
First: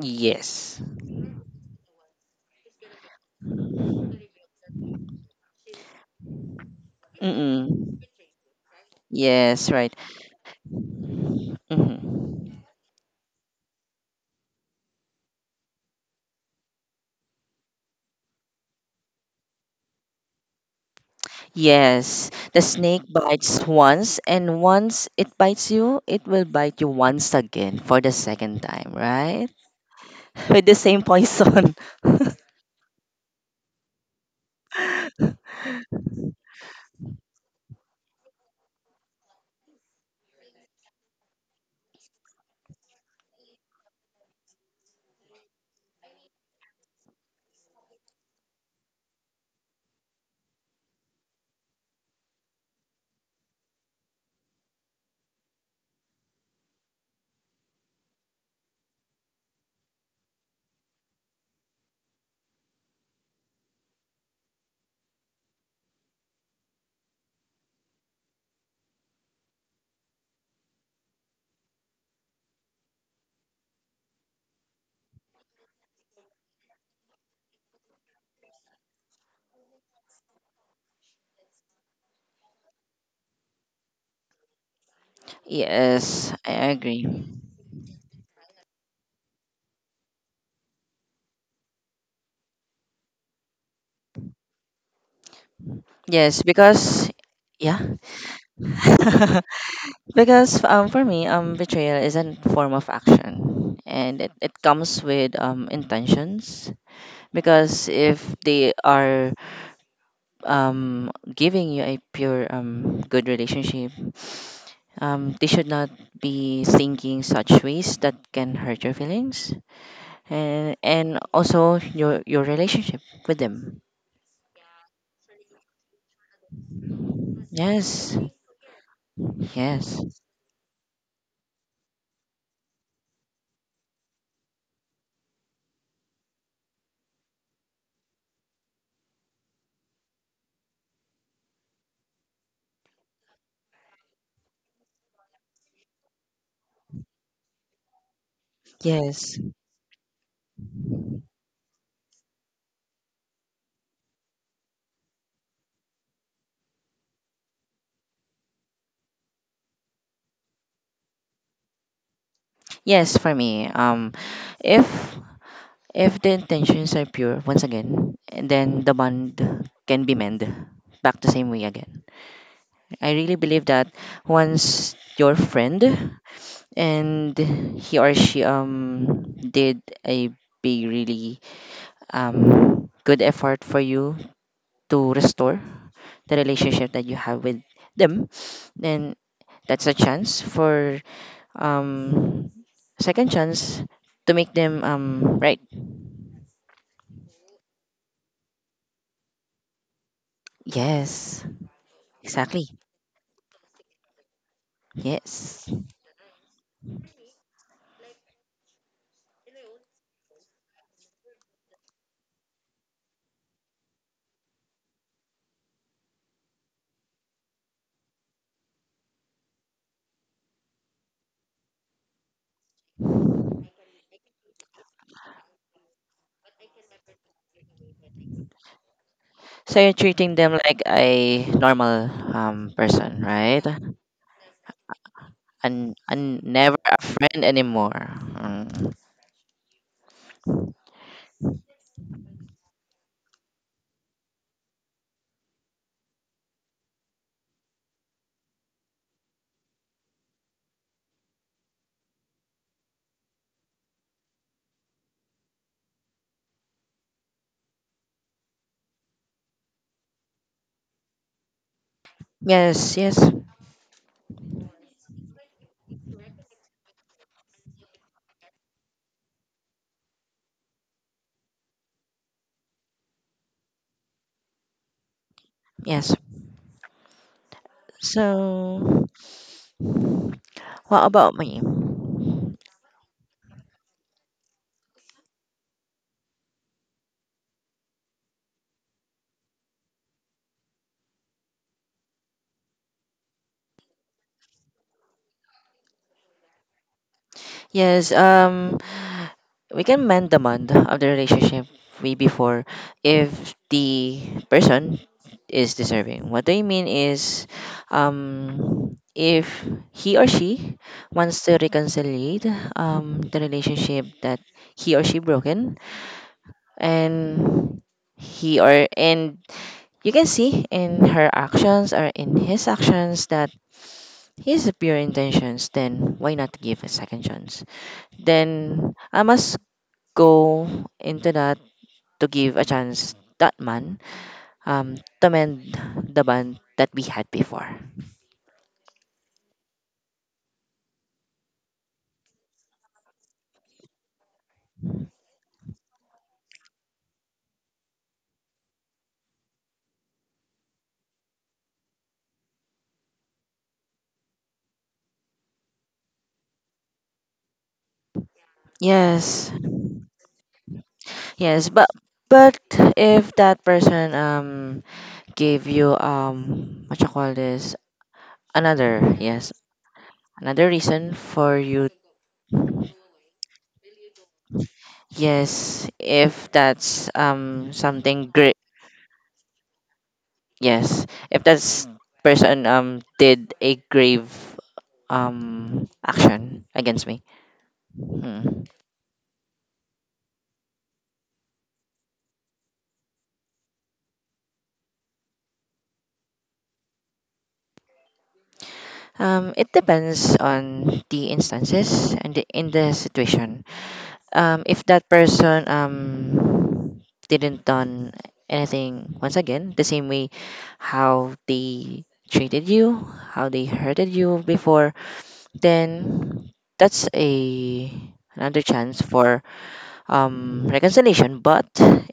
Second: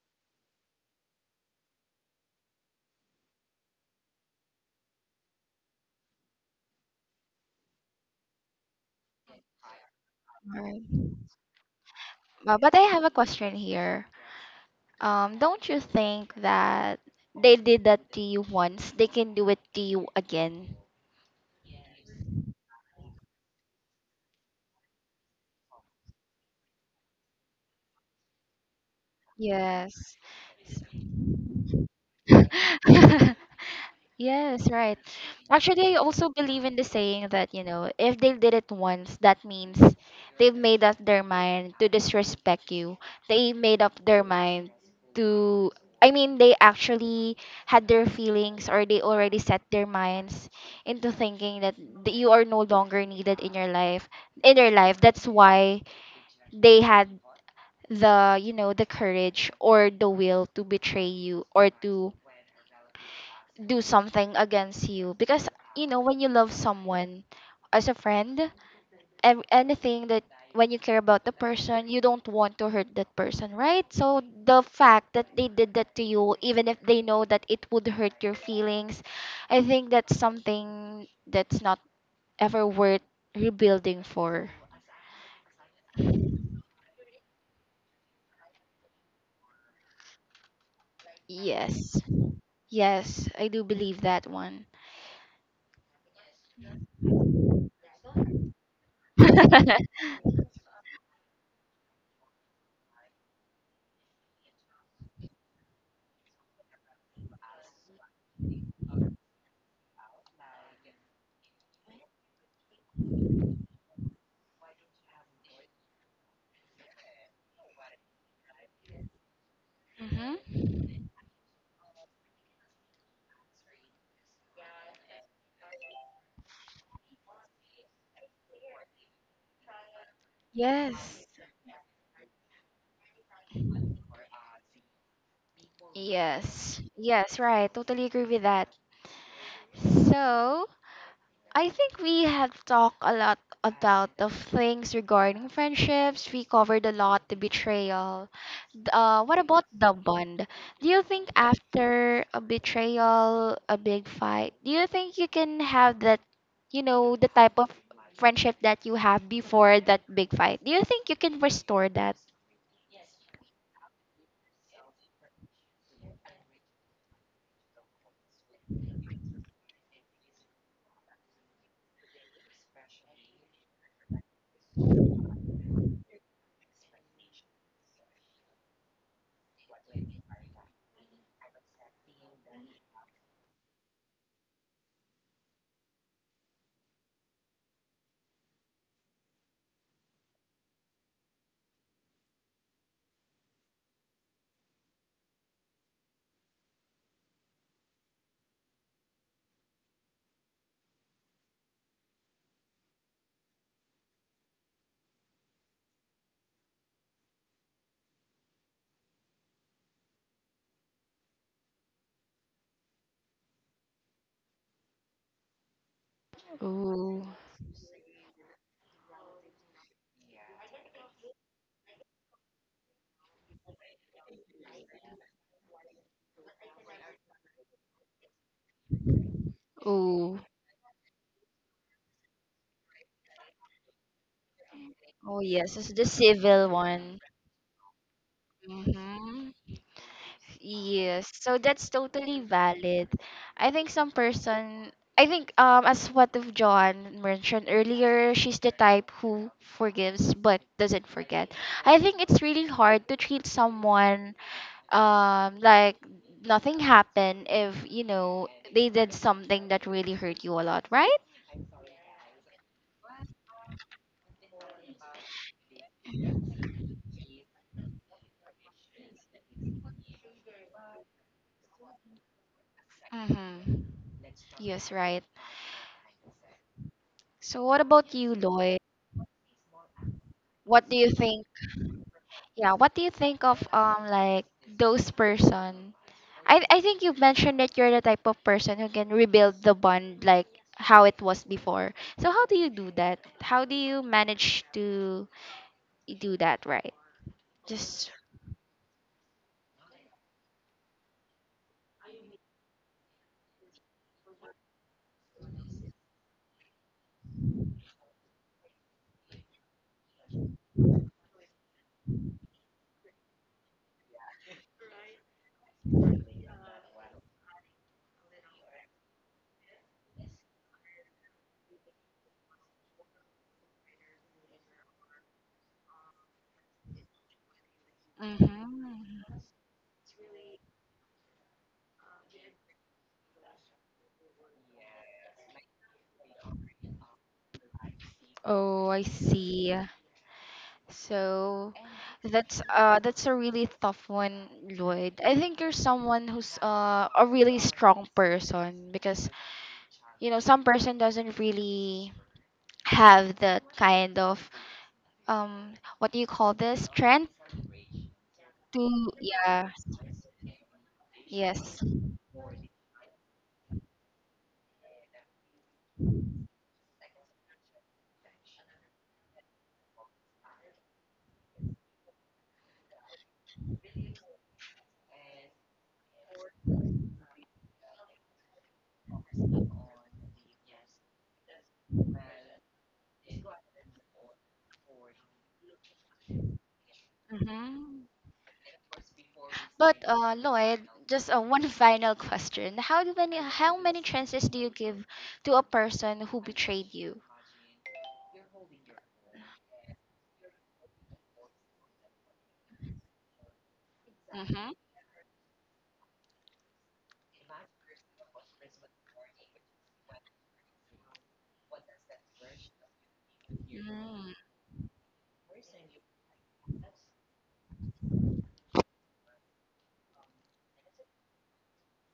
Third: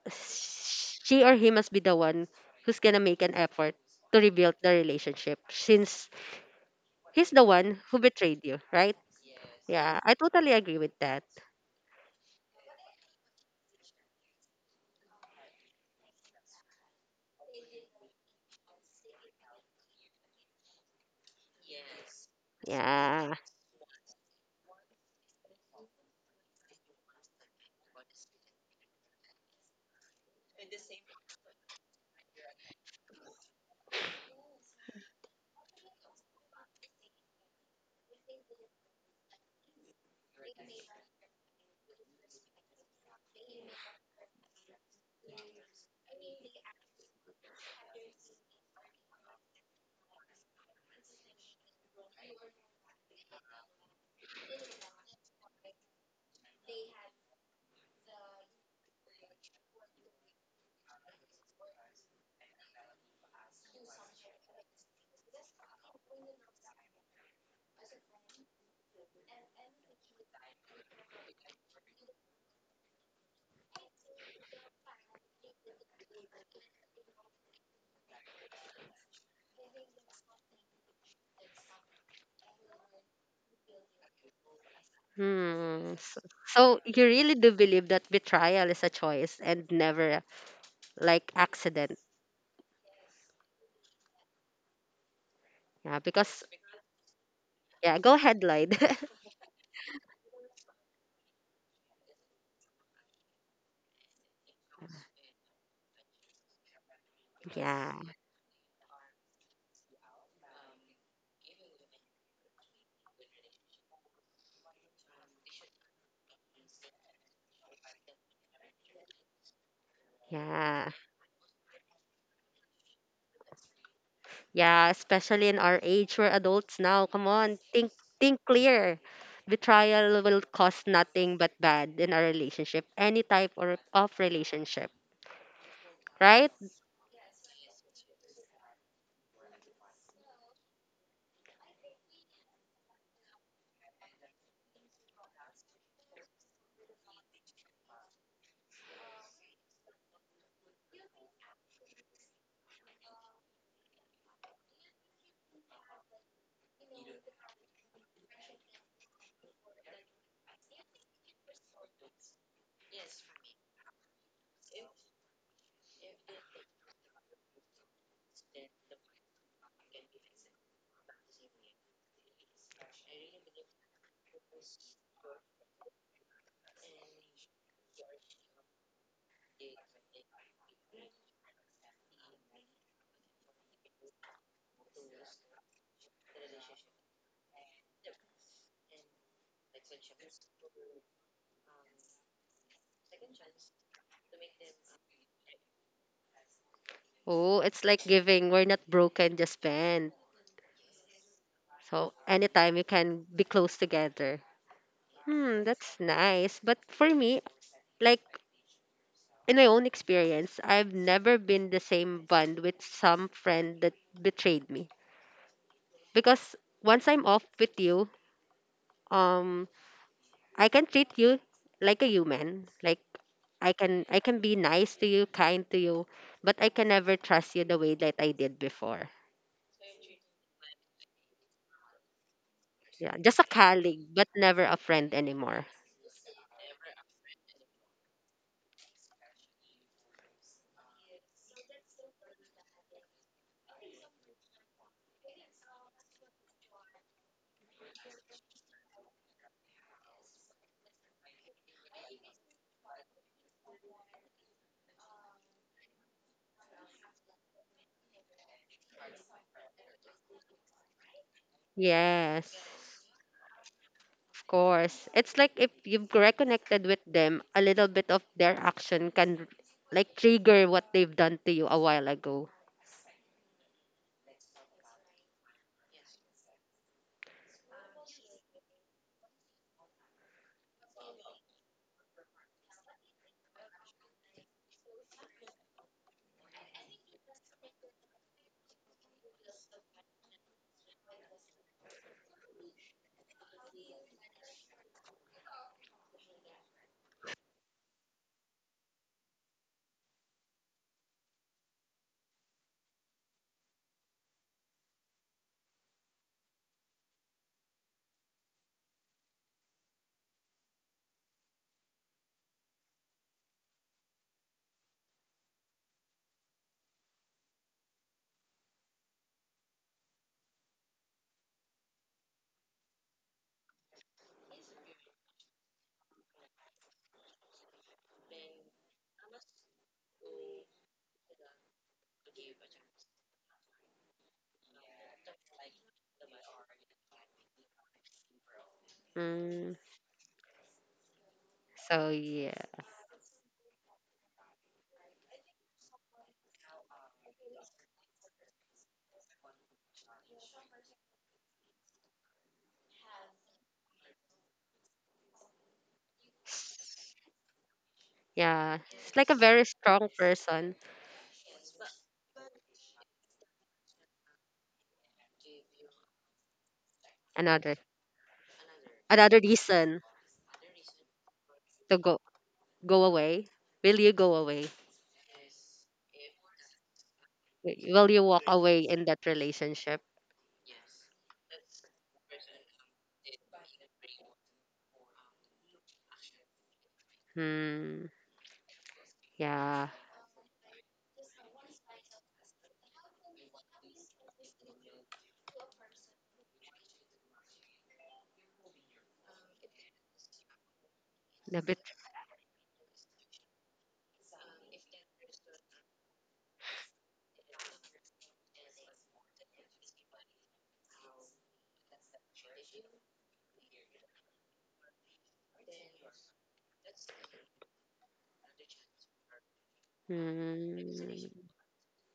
Speaker 2: yes.
Speaker 3: She or he must be the one who's gonna make an effort to rebuild the relationship since he's the one who
Speaker 2: Mm-mm.
Speaker 3: betrayed you, right?
Speaker 2: Yes, right.
Speaker 3: Yeah, I totally agree
Speaker 1: Alright.
Speaker 3: with that.
Speaker 2: Mm-hmm.
Speaker 1: But I have a question here. Don't you think that they did that to you once, they can do it to you again?
Speaker 2: Yes, the snake
Speaker 3: Yeah.
Speaker 2: bites once, and once it bites you, it will bite you once again for the second time, right?
Speaker 1: Yes.
Speaker 2: With the same poison.
Speaker 1: Yes, right. Actually, I also believe in the saying that if they did it once, that means they've made up their mind to disrespect you. They made up their mind to, I mean, they actually had their feelings, or they already set their minds into thinking that you are no longer needed in your life. In your life, that's why they had the courage or the will to betray you or to do something against you. Because you know, when you love someone as a friend and anything that, when you care about the person, you don't want to hurt that person, right? So the fact that they did that to you, even if they know that it would hurt your feelings, I think that's something that's not ever worth rebuilding for.
Speaker 3: Hmm. So,
Speaker 2: Yes, I
Speaker 3: so you
Speaker 2: agree.
Speaker 3: really do believe that betrayal is a choice and never like accident.
Speaker 1: Yes, yes, I do believe that one.
Speaker 3: Yeah, because
Speaker 2: Yes, because, yeah,
Speaker 3: yeah, go ahead, Lloyd.
Speaker 2: because for me betrayal is a form of action, and it comes with intentions. Because
Speaker 3: yeah,
Speaker 2: if they are giving you a pure good relationship, they should not be thinking such ways that can hurt your feelings,
Speaker 1: Hmm.
Speaker 2: and
Speaker 3: yeah,
Speaker 2: and also your relationship with them.
Speaker 3: yeah. Especially in our age, we're adults now. Come on,
Speaker 2: Yes,
Speaker 3: think clear.
Speaker 2: yes,
Speaker 3: Betrayal will cause
Speaker 1: Yes,
Speaker 3: nothing but bad in our relationship, any type or of relationship, right?
Speaker 1: yes, yes, right, totally agree with that. So I think we have talked a lot about the things regarding friendships. We covered a lot the betrayal. What
Speaker 2: yes,
Speaker 1: about the bond? Do you think after a betrayal, a big fight, do you think you can have that, the type of friendship that you have before that big fight? Do you think you can restore that?
Speaker 2: yes. For me, um, if if the intentions are pure, once again, and then the bond can be mended back the same way again. I really believe that once your friend and he or she did a big really good effort for you to restore the relationship that you have with them, then that's a chance for um second chance to make them right.
Speaker 3: Oh, it's like giving. We're not broken, just bend.
Speaker 2: Yes,
Speaker 3: So
Speaker 2: exactly.
Speaker 3: anytime you can be close together. Hmm,
Speaker 2: Yes.
Speaker 3: that's nice. But for me, like in my own experience, I've never been the same bond with some friend that betrayed me. Because once I'm
Speaker 1: Ooh,
Speaker 3: off with you, um, I can treat you like a human. Like I can be nice to you, kind to you, but I can never trust you the way that I did before.
Speaker 2: So you're treating
Speaker 1: ooh,
Speaker 2: them like a normal
Speaker 3: Yeah,
Speaker 2: person,
Speaker 3: just a
Speaker 2: right?
Speaker 3: colleague, but never a friend
Speaker 1: oh
Speaker 3: anymore.
Speaker 1: yes, it's
Speaker 2: and
Speaker 1: the
Speaker 2: and
Speaker 1: civil
Speaker 2: never a
Speaker 1: one.
Speaker 2: friend anymore. Mm.
Speaker 1: Mm-hmm. Yes, so that's totally valid. I think some person, I think as what of John mentioned earlier, she's the type who forgives but doesn't forget. I think it's really hard to treat someone like nothing happened if they did something that really hurt you a lot, right?
Speaker 3: Yes.
Speaker 2: Yes, yes,
Speaker 3: Of course. It's like if you've reconnected with them, a little bit of their action can like trigger what they've done to you a while ago.
Speaker 1: Mhm. Yes, right.
Speaker 2: yes.
Speaker 1: So what about you, Lloyd?
Speaker 2: So,
Speaker 1: What do
Speaker 2: what
Speaker 1: you
Speaker 2: about
Speaker 1: think?
Speaker 2: me?
Speaker 1: Yeah, what do you think of like those person? I think you've mentioned that you're the type of person who can rebuild the bond like how it was before. So how do you do that? How do you manage to do that, right? Just
Speaker 2: Yes, we can mend the bond of the relationship we before if the person is deserving. What I mean is, if he or she wants to reconcile the relationship that he or she broken, and he or and you can see in her actions or in his actions that his pure intentions, then why not give a second chance? Then I
Speaker 1: hmm.
Speaker 2: must go into that to give a chance that man, to mend the bond that we had before.
Speaker 1: Oh, I
Speaker 3: Mm.
Speaker 1: see. So
Speaker 3: So yeah.
Speaker 1: that's a really tough one, Lloyd. I think you're someone who's a really strong person, because you know some person doesn't really have that kind of um, what do you call this, strength
Speaker 3: Yeah.
Speaker 1: to
Speaker 3: It's like a
Speaker 2: Yes,
Speaker 3: very
Speaker 1: yeah
Speaker 3: strong person.
Speaker 2: yes,
Speaker 1: yes
Speaker 2: but if that person gave you what you call
Speaker 3: Another
Speaker 2: this, another,
Speaker 3: Another
Speaker 2: yes,
Speaker 3: reason
Speaker 2: another reason for you,
Speaker 3: to go away. Will you go away?
Speaker 2: yes, if that's
Speaker 3: Will you
Speaker 2: something
Speaker 3: walk
Speaker 2: great.
Speaker 3: away in that relationship?
Speaker 2: Yes, if that person did a grave action against me.
Speaker 3: Hmm.
Speaker 1: mm-hmm.
Speaker 2: Hmm.
Speaker 3: Yeah.
Speaker 1: But Lloyd, just one final question: how many chances do you give to a person who betrayed you?
Speaker 2: It depends on the
Speaker 3: A bit.
Speaker 2: instances and in the situation.
Speaker 1: Mm-hmm.
Speaker 2: If that person didn't done anything once again the same way how they treated you, how they hurted
Speaker 1: Mm,
Speaker 2: you before, then that's a another chance for reconciliation,
Speaker 3: Hmm.
Speaker 2: but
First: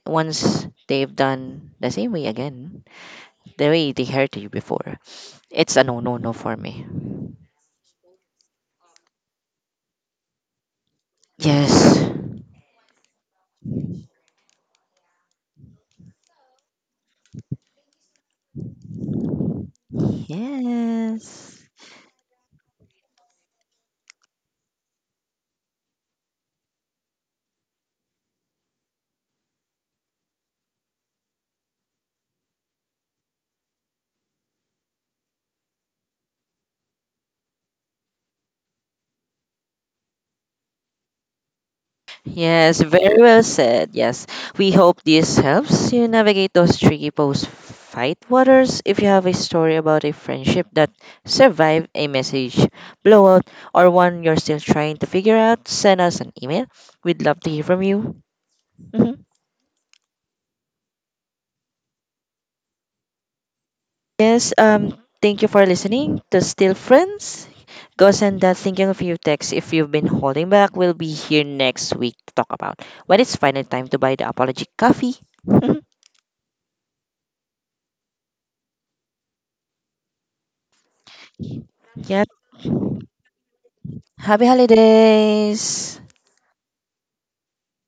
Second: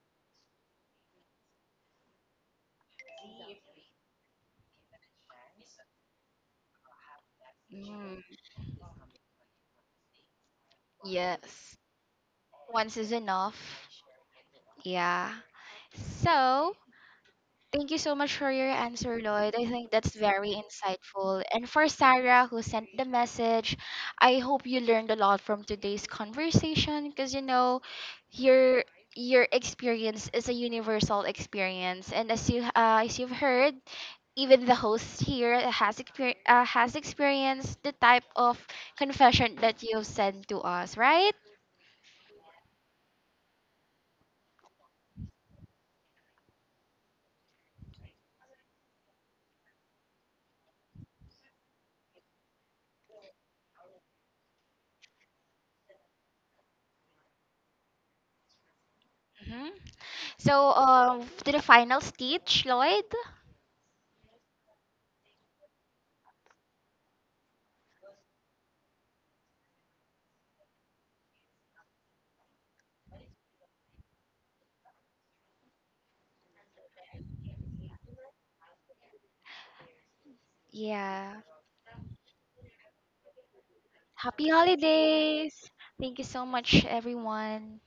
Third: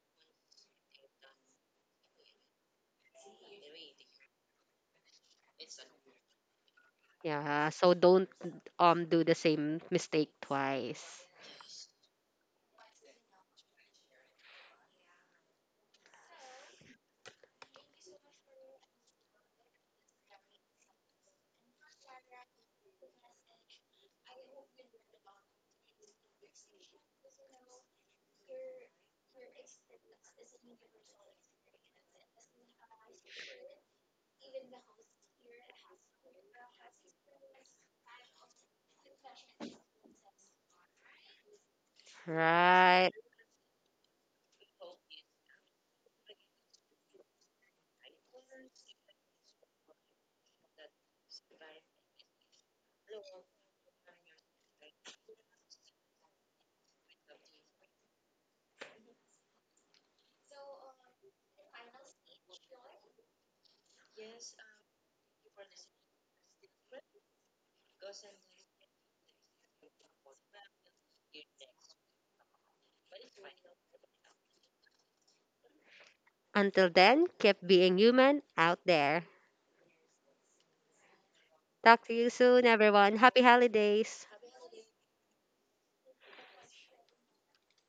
Speaker 2: once they've done the same way again, the way they hurt you before, it's a no no no for me.
Speaker 3: Yeah. So
Speaker 1: mm.
Speaker 3: don't do the same mistake twice.
Speaker 2: Yes.
Speaker 1: Once is enough. Yeah. So thank you so much for your answer, Lloyd. I think that's very insightful.
Speaker 2: Yes.
Speaker 1: And for Sarah, who sent the message, I hope you learned a lot from today's conversation, because your your experience is a universal experience, and as you as you've heard, even the host here has has experienced the type of confession that you've sent to us, right?
Speaker 2: Yes,
Speaker 3: Right.
Speaker 2: very well said. Yes. We hope this helps you navigate those tricky post fight waters. If you have a story about a friendship that survived a message blowout or one you're still trying to figure out, send us an email. We'd love to hear from you. Mhm.
Speaker 1: Hmm. So, to the final stage, Lloyd.
Speaker 2: Yes, thank you for listening to Still Friends. Ghost and that thinking of you text if you've been holding back, we will be here next week to talk about when it's finally time to buy the apology coffee.
Speaker 3: Until then, keep being human out there.
Speaker 1: Yeah.
Speaker 3: Talk to
Speaker 2: Yeah.
Speaker 3: you soon, everyone. Happy holidays.
Speaker 2: Happy
Speaker 1: Happy holidays!
Speaker 2: holidays.
Speaker 1: Thank you so much, everyone.